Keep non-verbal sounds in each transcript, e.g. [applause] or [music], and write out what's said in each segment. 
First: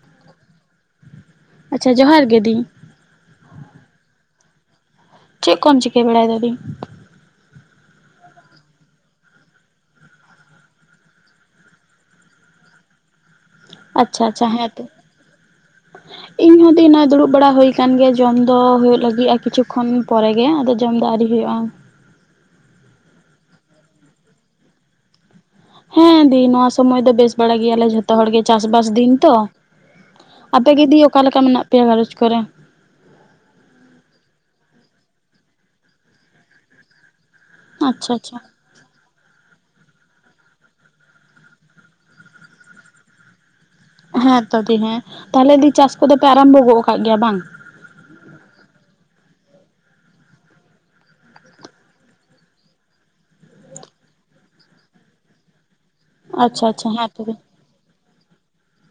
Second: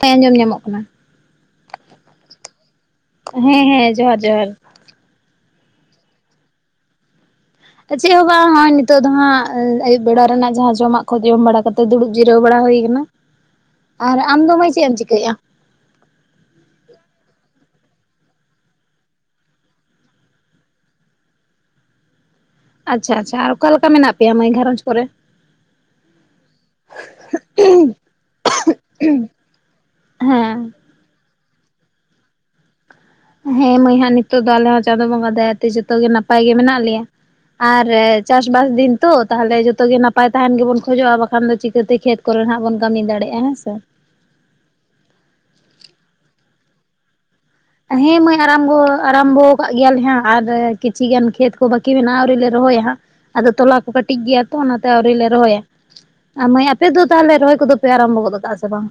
ᱦᱮᱸ ᱟᱸᱡᱚᱢ ᱧᱟᱢᱚᱜ ᱠᱟᱱᱟ ᱟᱪᱪᱷᱟ ᱡᱚᱦᱟᱨ ᱜᱮ ᱫᱤ ᱦᱮᱸ ᱦᱮᱸ ᱡᱚᱦᱟᱨ ᱡᱚᱦᱟᱨ ᱪᱮᱫ ᱠᱚᱢ ᱪᱤᱠᱟᱹ ᱵᱟᱲᱟᱭ ᱫᱟ ᱫᱤ ᱪᱮᱫ ᱦᱚᱸ ᱵᱟᱝ ᱱᱚᱜᱼᱚᱭ ᱱᱤᱛᱚᱜ ᱫᱚ ᱦᱟᱸᱜ ᱟᱭᱩᱵ ᱵᱮᱲᱟ ᱨᱮᱱᱟᱜ ᱡᱟᱦᱟᱸ ᱡᱚᱢᱟᱜ ᱠᱚ ᱡᱚᱢ ᱵᱟᱲᱟ ᱠᱟᱛᱮ ᱫᱩᱲᱩᱵ ᱡᱤᱨᱟᱹᱣ ᱵᱟᱲᱟ ᱦᱩᱭ ᱟᱠᱟᱱᱟ᱾ ᱟᱨ ᱟᱪᱪᱷᱟ ᱟᱢ ᱟᱪᱪᱷᱟ ᱫᱚ ᱢᱟᱹᱭ ᱪᱮᱫ ᱦᱮᱸᱛᱚ ᱮᱢ ᱪᱤᱠᱟᱹᱭᱮᱫᱼᱟ᱾ [inaudible] ᱤᱧ ᱦᱚᱸ ᱫᱤ ᱱᱚᱜ ᱚᱭ ᱫᱩᱲᱩᱵ ᱵᱟᱲᱟ ᱦᱩᱭ ᱟᱠᱟᱱ ᱜᱮᱭᱟ ᱡᱚᱢ ᱫᱚ ᱦᱩᱭᱩᱜ ᱞᱟᱹᱜᱤᱫᱼᱟ ᱠᱤᱪᱷᱩ ᱠᱷᱚᱱ ᱯᱚᱨᱮ ᱜᱮ ᱟᱫᱚ ᱡᱚᱢ ᱫᱚ ᱟᱹᱣᱨᱤ ᱦᱩᱭᱩᱜᱼᱟ᱾ ᱟᱪᱪᱷᱟ ᱟᱪᱪᱷᱟ ᱟᱨ ᱚᱠᱟᱞᱮ ᱞᱮᱠᱟ ᱢᱮᱱᱟᱜ ᱯᱮᱭᱟ ᱢᱟᱹᱭ ᱜᱷᱟᱨᱚᱸᱡᱽ ᱠᱚᱨᱮ ᱦᱮᱸ ᱫᱤ ᱱᱚᱣᱟ ᱥᱚᱢᱚᱭ ᱫᱚ ᱵᱮᱥ ᱵᱟᱲᱟ ᱜᱮᱭᱟᱞᱮ ᱡᱷᱚᱛᱚ ᱦᱚᱲ ᱜᱮ ᱪᱟᱥ ᱵᱟᱥ ᱫᱤᱱ ᱛᱚ ᱦᱮᱸ ᱟᱯᱮ ᱫᱤ ᱚᱠᱟᱞᱮᱠᱟ ᱢᱮᱱᱟᱜ ᱯᱮᱭᱟ ᱜᱷᱟᱨᱚᱸᱡᱽ ᱠᱚᱨᱮ? ᱦᱮᱸ ᱢᱟᱹᱭ ᱦᱟᱸᱜ ᱱᱤᱛᱚᱜ ᱫᱚ ᱟᱞᱮ ᱦᱚᱸ ᱪᱟᱸᱫᱳ ᱵᱚᱸᱜᱟ ᱫᱟᱭᱟᱛᱮ ᱡᱚᱛᱚ ᱜᱮ ᱱᱟᱯᱟᱭ ᱜᱮ ᱢᱮᱱᱟᱜ ᱞᱮᱭᱟ᱾ ᱟᱨ ᱟᱪᱪᱷᱟ ᱟᱪᱪᱷᱟ ᱪᱟᱥᱵᱟᱥ ᱫᱤᱱ ᱛᱚ ᱛᱟᱦᱚᱞᱮ ᱡᱚᱛᱚ ᱜᱮ ᱱᱟᱯᱟᱭ ᱛᱟᱦᱮᱱ ᱜᱮᱵᱚᱱ ᱠᱷᱚᱡᱚᱜᱼᱟ ᱵᱟᱠᱷᱟᱱ ᱫᱚ ᱪᱤᱠᱟᱹᱛᱮ ᱠᱷᱮᱛ ᱠᱚᱨᱮ ᱦᱟᱸᱜ ᱵᱚᱱ ᱠᱟᱹᱢᱤ ᱫᱟᱲᱮᱭᱟᱜᱼᱟ ᱦᱮᱸᱥᱮ ᱦᱮᱸᱛᱚ ᱫᱤ ᱦᱮᱸ ᱛᱟᱦᱚᱞᱮ ᱫᱤ ᱪᱟᱥ ᱠᱚᱫᱚᱯᱮ ᱟᱨᱟᱢᱵᱷᱚ ᱜᱚᱜ ᱟᱠᱟᱫ ᱜᱮᱭᱟ ᱵᱟᱝ ᱦᱮᱸ ᱢᱟᱹᱭ ᱟᱨᱟᱢᱵᱚ ᱟᱨᱟᱢᱵᱚ ᱟᱠᱟᱫ ᱜᱮᱭᱟᱞᱮ ᱦᱟᱸᱜ ᱟᱨ ᱠᱤᱪᱷᱤ ᱜᱟᱱ ᱠᱷᱮᱛ ᱠᱚ ᱵᱟᱹᱠᱤ ᱢᱮᱱᱟᱜᱼᱟ ᱟᱹᱣᱨᱤ ᱞᱮ ᱨᱚᱦᱚᱭᱟ ᱦᱟᱸᱜ ᱟᱫᱚ ᱛᱚᱞᱟ ᱠᱚ ᱠᱟᱹᱴᱤᱡ ᱜᱮᱭᱟ ᱛᱚ ᱚᱱᱟᱛᱮ ᱟᱹᱣᱨᱤ ᱞᱮ ᱨᱚᱦᱚᱭᱟ ᱢᱟᱹᱭ ᱟᱪᱪᱷᱟ ᱟᱯᱮ ᱟᱪᱪᱷᱟ ᱫᱚ ᱦᱮᱸ ᱛᱚᱵᱮ ᱛᱟᱦᱚᱞᱮ ᱨᱚᱦᱚᱭ ᱠᱚᱫᱚ ᱯᱮ ᱟᱨᱟᱢᱵᱚ ᱟᱠᱟᱫᱟ ᱥᱮ ᱵᱟᱝ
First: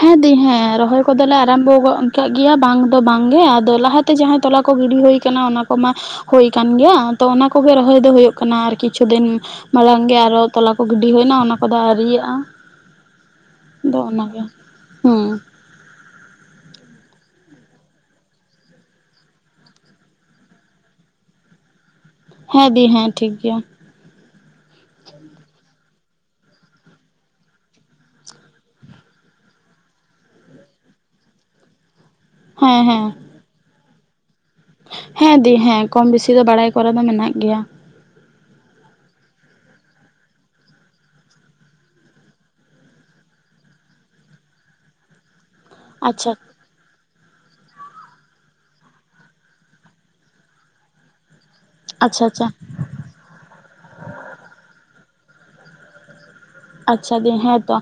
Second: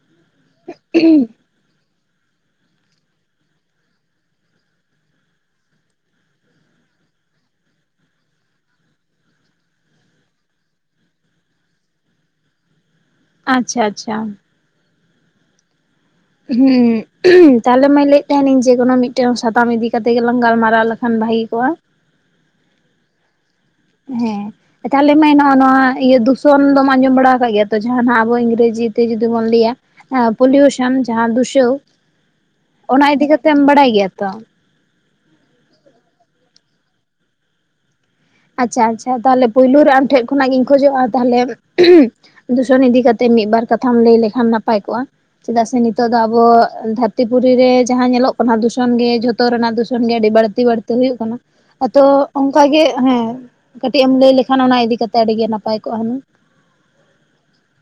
ᱦᱮᱸ ᱫᱤ ᱦᱮᱸ ᱨᱚᱦᱚᱭ ᱠᱚᱞᱮ ᱟᱨᱟᱢᱵᱚ ᱜᱚᱫ ᱠᱟᱜ ᱜᱮᱭᱟ ᱵᱟᱝ ᱫᱚ ᱵᱟᱝᱜᱮ ᱟᱫᱚ ᱞᱟᱦᱟᱛᱮ ᱡᱟᱦᱟᱸᱭ ᱛᱚᱞᱟ ᱠᱚ ᱜᱤᱰᱤ ᱦᱳᱭ ᱟᱠᱟᱱᱟ ᱚᱱᱟ ᱠᱚᱢᱟ ᱦᱩᱭ ᱟᱠᱟᱱ ᱜᱮᱭᱟ ᱛᱚ ᱚᱱᱟᱠᱜᱮ ᱨᱚᱦᱚᱭ ᱫᱚ ᱦᱩᱭᱩᱜ ᱠᱟᱱᱟ ᱟᱨ ᱠᱤᱪᱷᱩ ᱫᱤᱱ ᱢᱟᱲᱟᱝ ᱜᱮ ᱟᱨᱚ ᱛᱚᱞᱟ ᱠᱚ ᱜᱤᱰᱤ ᱦᱩᱭᱱᱟ ᱚᱱᱟ ᱠᱚᱫᱚ ᱟᱹᱣᱨᱤᱭᱟᱜᱼᱟ ᱟᱪᱪᱷᱟ ᱟᱪᱪᱷᱟ ᱦᱩᱸᱻ ᱦᱮᱸ ᱛᱟᱦᱞᱮ ᱢᱟᱹᱭ ᱞᱟᱹᱭᱮᱫ ᱛᱟᱦᱮᱱᱤᱧ ᱡᱮᱠᱳᱱᱳ ᱢᱤᱫᱴᱮᱱ ᱥᱟᱛᱟᱢ ᱤᱫᱤ ᱠᱟᱛᱮ ᱜᱮᱞᱟᱝ ᱜᱟᱞᱢᱟᱨᱟᱣ ᱞᱮᱠᱷᱟᱱ ᱵᱷᱟᱹᱜᱤ ᱠᱚᱜᱼᱟ ᱦᱮᱸ ᱫᱤ ᱦᱮᱸ ᱴᱷᱤᱠ ᱜᱮᱭᱟ ᱦᱮᱸ ᱛᱟᱦᱚᱞᱮ ᱢᱟᱹᱭ ᱱᱚᱣᱟ ᱱᱚᱣᱟ ᱤᱭᱟᱹ ᱫᱩᱥᱚᱱ ᱫᱚᱢ ᱟᱸᱡᱚᱢ ᱵᱟᱲᱟ ᱟᱠᱟᱜ ᱜᱮᱭᱟ ᱛᱚ ᱡᱟᱦᱟᱸ ᱱᱟᱦᱟᱸᱜ ᱟᱵᱚ ᱤᱝᱨᱮᱡᱤ ᱛᱮ ᱡᱩᱫᱤ ᱵᱚᱱ ᱞᱟᱹᱭᱟ ᱯᱚᱞᱤᱭᱩᱥᱚᱱ ᱡᱟᱦᱟᱸ ᱫᱩᱥᱟᱹᱣ ᱦᱮᱸ ᱦᱮᱸ ᱚᱱᱟ ᱤᱫᱤ ᱠᱟᱛᱮᱢ ᱵᱟᱲᱟᱭ ᱜᱮᱭᱟ ᱛᱚ ᱦᱮᱸ ᱫᱤ ᱦᱮᱸ ᱠᱚᱢ ᱵᱮᱥᱤ ᱫᱚ ᱵᱟᱲᱟᱭ ᱠᱚᱨᱮ ᱫᱚ ᱢᱮᱱᱟᱜ ᱜᱮᱭᱟ ᱟᱪᱪᱷᱟ ᱟᱪᱪᱷᱟ ᱛᱟᱦᱞᱮ ᱯᱳᱭᱞᱳ ᱨᱮ ᱟᱢ ᱴᱷᱮᱡ ᱠᱷᱚᱱᱟᱜ ᱜᱤᱧ ᱠᱷᱚᱡᱚᱜᱼᱟ ᱛᱟᱦᱞᱮ ᱫᱩᱥᱚᱱ ᱤᱫᱤ ᱠᱟᱛᱮᱫ ᱢᱤᱫᱵᱟᱨ ᱠᱟᱛᱷᱟᱢ ᱞᱟᱹᱭ ᱞᱮᱠᱷᱟᱱ ᱱᱟᱯᱟᱭ ᱠᱚᱜᱼᱟ ᱪᱮᱫᱟᱜ ᱥᱮ ᱱᱤᱛᱚᱜ ᱫᱚ ᱟᱪᱪᱷᱟ ᱟᱵᱚ ᱫᱷᱟᱹᱨᱛᱤ ᱯᱩᱨᱤ ᱨᱮ ᱡᱟᱦᱟᱸ ᱧᱮᱞᱚᱜ ᱠᱟᱱᱟ ᱫᱷᱩᱥᱚᱱ ᱜᱮ ᱡᱷᱚᱛᱚ ᱨᱮᱱᱟᱜ ᱫᱷᱩᱥᱚᱱ ᱜᱮ ᱟᱹᱰᱤ ᱵᱟᱹᱲᱛᱤ ᱵᱟᱹᱲᱛᱤ ᱦᱩᱭᱩᱜ ᱠᱟᱱᱟ ᱟᱫᱚ ᱟᱪᱪᱷᱟ ᱟᱪᱪᱷᱟ ᱚᱱᱠᱟ ᱜᱮ ᱦᱮᱸ ᱠᱟᱹᱴᱤᱡ ᱮᱢ ᱞᱟᱹᱭ ᱞᱮᱠᱷᱟᱱ ᱚᱱᱟ ᱤᱫᱤ ᱠᱟᱛᱮᱜ ᱟᱹᱰᱤ ᱜᱮ ᱱᱟᱯᱟᱭ ᱠᱚᱜᱼᱟ ᱦᱩᱱᱟᱹᱝ ᱟᱪᱪᱷᱟ ᱫᱤ ᱦᱮᱸ ᱛᱚ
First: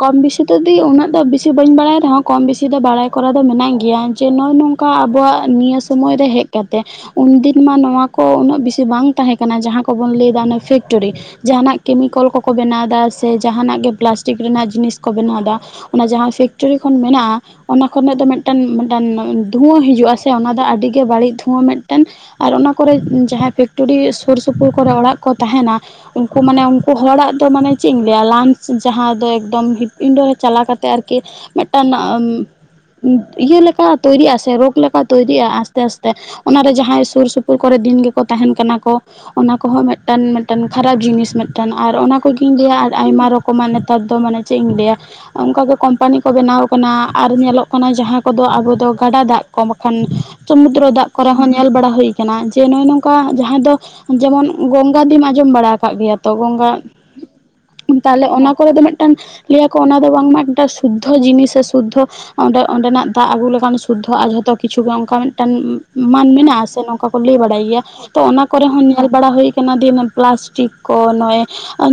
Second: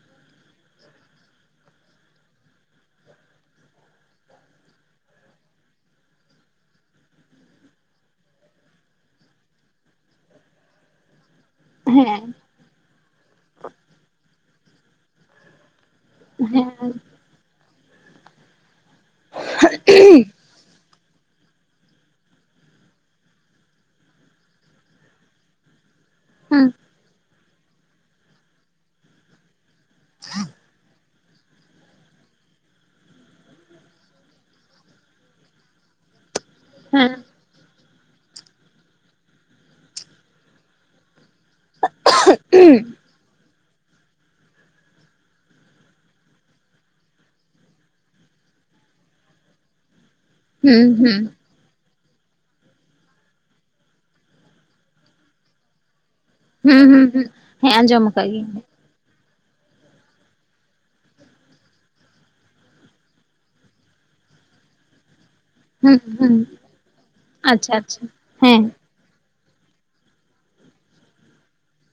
ᱠᱚᱢ ᱵᱮᱥᱤ ᱫᱚ ᱫᱤ ᱩᱱᱟᱹᱜ ᱫᱚ ᱵᱮᱥᱤ ᱵᱟᱹᱧ ᱵᱟᱲᱟᱭᱟ ᱠᱚᱢ ᱵᱮᱥᱤ ᱫᱚ ᱵᱟᱲᱟᱭ ᱠᱚᱨᱟᱣ ᱫᱚ ᱢᱮᱱᱟᱜ ᱜᱮᱭᱟ ᱡᱮ ᱱᱚᱜ ᱱᱚᱝᱠᱟ ᱚᱱᱠᱟ ᱟᱵᱚᱣᱟᱜ ᱱᱤᱭᱟᱹ ᱥᱳᱢᱳᱭ ᱨᱮ ᱦᱮᱡ ᱠᱟᱛᱮ ᱩᱱ ᱫᱤᱱ ᱢᱟ ᱱᱚᱣᱟ ᱠᱚ ᱩᱱᱟᱹᱜ ᱵᱮᱥᱤ ᱵᱟᱝ ᱛᱟᱦᱮᱸ ᱠᱟᱱᱟ ᱡᱟᱦᱟᱸ ᱠᱚᱵᱚᱱ ᱞᱟᱹᱭᱫᱟ ᱚᱱᱟ ᱯᱷᱮᱠᱴᱚᱨᱤ ᱡᱟᱸᱦᱟᱱᱟᱜ ᱦᱮᱸ ᱠᱮᱢᱤᱠᱮᱞ ᱠᱚᱠᱚ ᱵᱮᱱᱟᱣᱫᱟ ᱥᱮ ᱡᱟᱦᱟᱸᱱᱟᱜ ᱜᱮ ᱯᱞᱟᱥᱴᱤᱠ ᱨᱮᱱᱟᱜ ᱡᱤᱱᱤᱥ ᱠᱚ ᱵᱮᱱᱟᱣᱟ ᱚᱱᱟ ᱡᱟᱦᱟᱸ ᱯᱷᱮᱠᱴᱨᱤ ᱦᱮᱸ ᱠᱷᱚᱱ ᱢᱮᱱᱟᱜᱼᱟ ᱚᱱᱟ ᱠᱷᱚᱱᱟᱜ ᱫᱚ ᱢᱤᱫᱴᱟᱝ ᱢᱤᱫᱴᱮᱱ ᱫᱷᱩᱣᱟᱹ ᱦᱤᱡᱩᱜᱼᱟ ᱥᱮ ᱚᱱᱟ ᱫᱚ ᱟᱹᱰᱤ ᱜᱮ ᱵᱟᱹᱲᱤᱡ ᱫᱷᱩᱣᱟᱹ ᱢᱤᱫᱴᱮᱱ ᱟᱨ ᱚᱱᱟ ᱠᱚᱨᱮ ᱡᱟᱦᱟᱸᱭ ᱯᱷᱮᱠᱴᱚᱨᱤ ᱥᱩᱨ ᱥᱩᱯᱩᱨ ᱠᱚᱨᱮ ᱚᱲᱟᱜ ᱠᱚ ᱛᱟᱦᱮᱱᱟ ᱩᱱᱠᱩ ᱢᱟᱱᱮ ᱦᱮᱸ ᱩᱱᱠᱩ ᱦᱚᱲᱟᱜ ᱫᱚ ᱢᱟᱱᱮ ᱪᱮᱫ ᱤᱧ ᱞᱟᱹᱭᱟ ᱞᱟᱱᱪ ᱡᱟᱦᱟᱸ ᱫᱚ ᱮᱠᱫᱚᱢ ᱤᱱᱰᱳ ᱨᱮ ᱪᱟᱞᱟᱣ ᱠᱟᱛᱮ ᱟᱨᱠᱤ ᱠᱤ ᱢᱤᱫᱴᱟᱝ ᱤᱭᱟᱹ ᱞᱮᱠᱟ ᱛᱚᱭᱭᱨᱤᱜ ᱟ ᱥᱮ ᱨᱳᱜᱽ ᱞᱮᱠᱟ ᱛᱚᱭᱭᱨᱤᱜᱼᱟ ᱟᱥᱛᱮ ᱟᱥᱛᱮ ᱚᱱᱟᱨᱮ ᱡᱟᱦᱟᱸᱭ ᱦᱮᱸ ᱥᱩᱨ ᱥᱩᱯᱩᱨ ᱠᱚᱨᱮ ᱫᱤᱱ ᱜᱮ ᱛᱟᱦᱮᱱ ᱠᱟᱱᱟ ᱠᱚ ᱚᱱᱟ ᱠᱚᱦᱚᱸ ᱢᱤᱫᱴᱟᱝ ᱢᱤᱫᱴᱮᱱ ᱠᱷᱟᱨᱟᱯ ᱡᱤᱱᱤᱥ ᱢᱤᱫᱴᱟᱝ ᱟᱨ ᱚᱱᱟ ᱠᱚᱜᱮᱧ ᱞᱟᱹᱭᱟ ᱟᱨ ᱟᱭᱢᱟ ᱨᱚᱠᱚᱢᱟᱜ ᱱᱮᱛᱟᱨ ᱫᱚ ᱢᱟᱱᱮ ᱪᱮᱫ ᱤᱧ ᱞᱟᱹᱭᱟ ᱚᱱᱠᱟᱜᱮ ᱠᱳᱢᱯᱟᱱᱤ ᱠᱚ ᱵᱮᱱᱟᱣ ᱠᱟᱱᱟ ᱟᱨ ᱧᱮᱞᱚᱜ ᱠᱟᱱᱟ ᱡᱟᱦᱟᱸ ᱠᱚᱫᱚ ᱟᱵᱚ ᱫᱚ ᱜᱟᱰᱟ ᱫᱟᱜ ᱠᱚ ᱵᱟᱠᱷᱟᱱ ᱦᱩᱸ ᱥᱚᱢᱩᱫᱨᱚ ᱫᱟᱜ ᱦᱩᱸ ᱠᱚᱨᱮ ᱦᱚᱸ ᱧᱮᱞ ᱵᱟᱲᱟ ᱦᱩᱭ ᱟᱠᱟᱱᱟ ᱡᱮ ᱱᱚᱜᱚᱭ ᱱᱚᱝᱠᱟ ᱡᱟᱦᱟᱸᱭ ᱫᱚ ᱡᱮᱢᱚᱱ ᱜᱚᱝᱜᱟ ᱫᱤᱢ ᱟᱸᱡᱚᱢ ᱵᱟᱲᱟ ᱟᱠᱟᱫ ᱜᱮᱭᱟ᱾ ᱦᱩᱸ ᱦᱩᱸ ᱦᱩᱸ, ᱦᱮᱸ ᱟᱸᱡᱚᱢ ᱛᱟᱦᱞᱮ ᱟᱠᱟᱫ ᱚᱱᱟ ᱜᱤᱭᱟᱹᱧ ᱠᱚᱨᱮ ᱫᱚ ᱢᱤᱫᱴᱟᱝ ᱞᱟᱹᱭᱟᱠᱚ ᱚᱱᱟ ᱫᱚ ᱵᱟᱝᱢᱟ ᱢᱤᱫᱴᱟᱝ ᱥᱩᱫᱽᱫᱷᱚ ᱡᱤᱱᱤᱥ ᱥᱮ ᱥᱩᱫᱽᱫᱷᱚ ᱚᱸᱰᱮ ᱚᱸᱰᱮᱱᱟᱜ ᱫᱟᱜ ᱟᱹᱜᱩ ᱞᱮᱠᱟᱱ ᱥᱩᱫᱽᱫᱷᱚᱜᱼᱟ ᱡᱷᱚᱛᱚ ᱠᱤᱪᱷᱩ ᱜᱮ ᱚᱱᱠᱟ ᱴᱟᱝ ᱦᱩᱸ ᱢᱟᱱ ᱦᱩᱸ ᱢᱮᱱᱟᱜ ᱥᱮ ᱱᱚᱝᱠᱟ ᱠᱚ ᱞᱟᱹᱭ ᱵᱟᱲᱟᱭ ᱟᱪᱪᱷᱟ ᱜᱮᱭᱟ ᱟᱪᱪᱷᱟ ᱛᱚ ᱚᱱᱟ ᱦᱮᱸ ᱠᱚᱨᱮ ᱦᱚᱸ ᱧ ᱮᱞ ᱵᱟᱲᱟ ᱦᱩᱭ ᱟᱠᱟᱱᱟ ᱯᱞᱟᱥᱴᱤᱠ ᱠᱚ ᱱᱚᱜᱚᱭ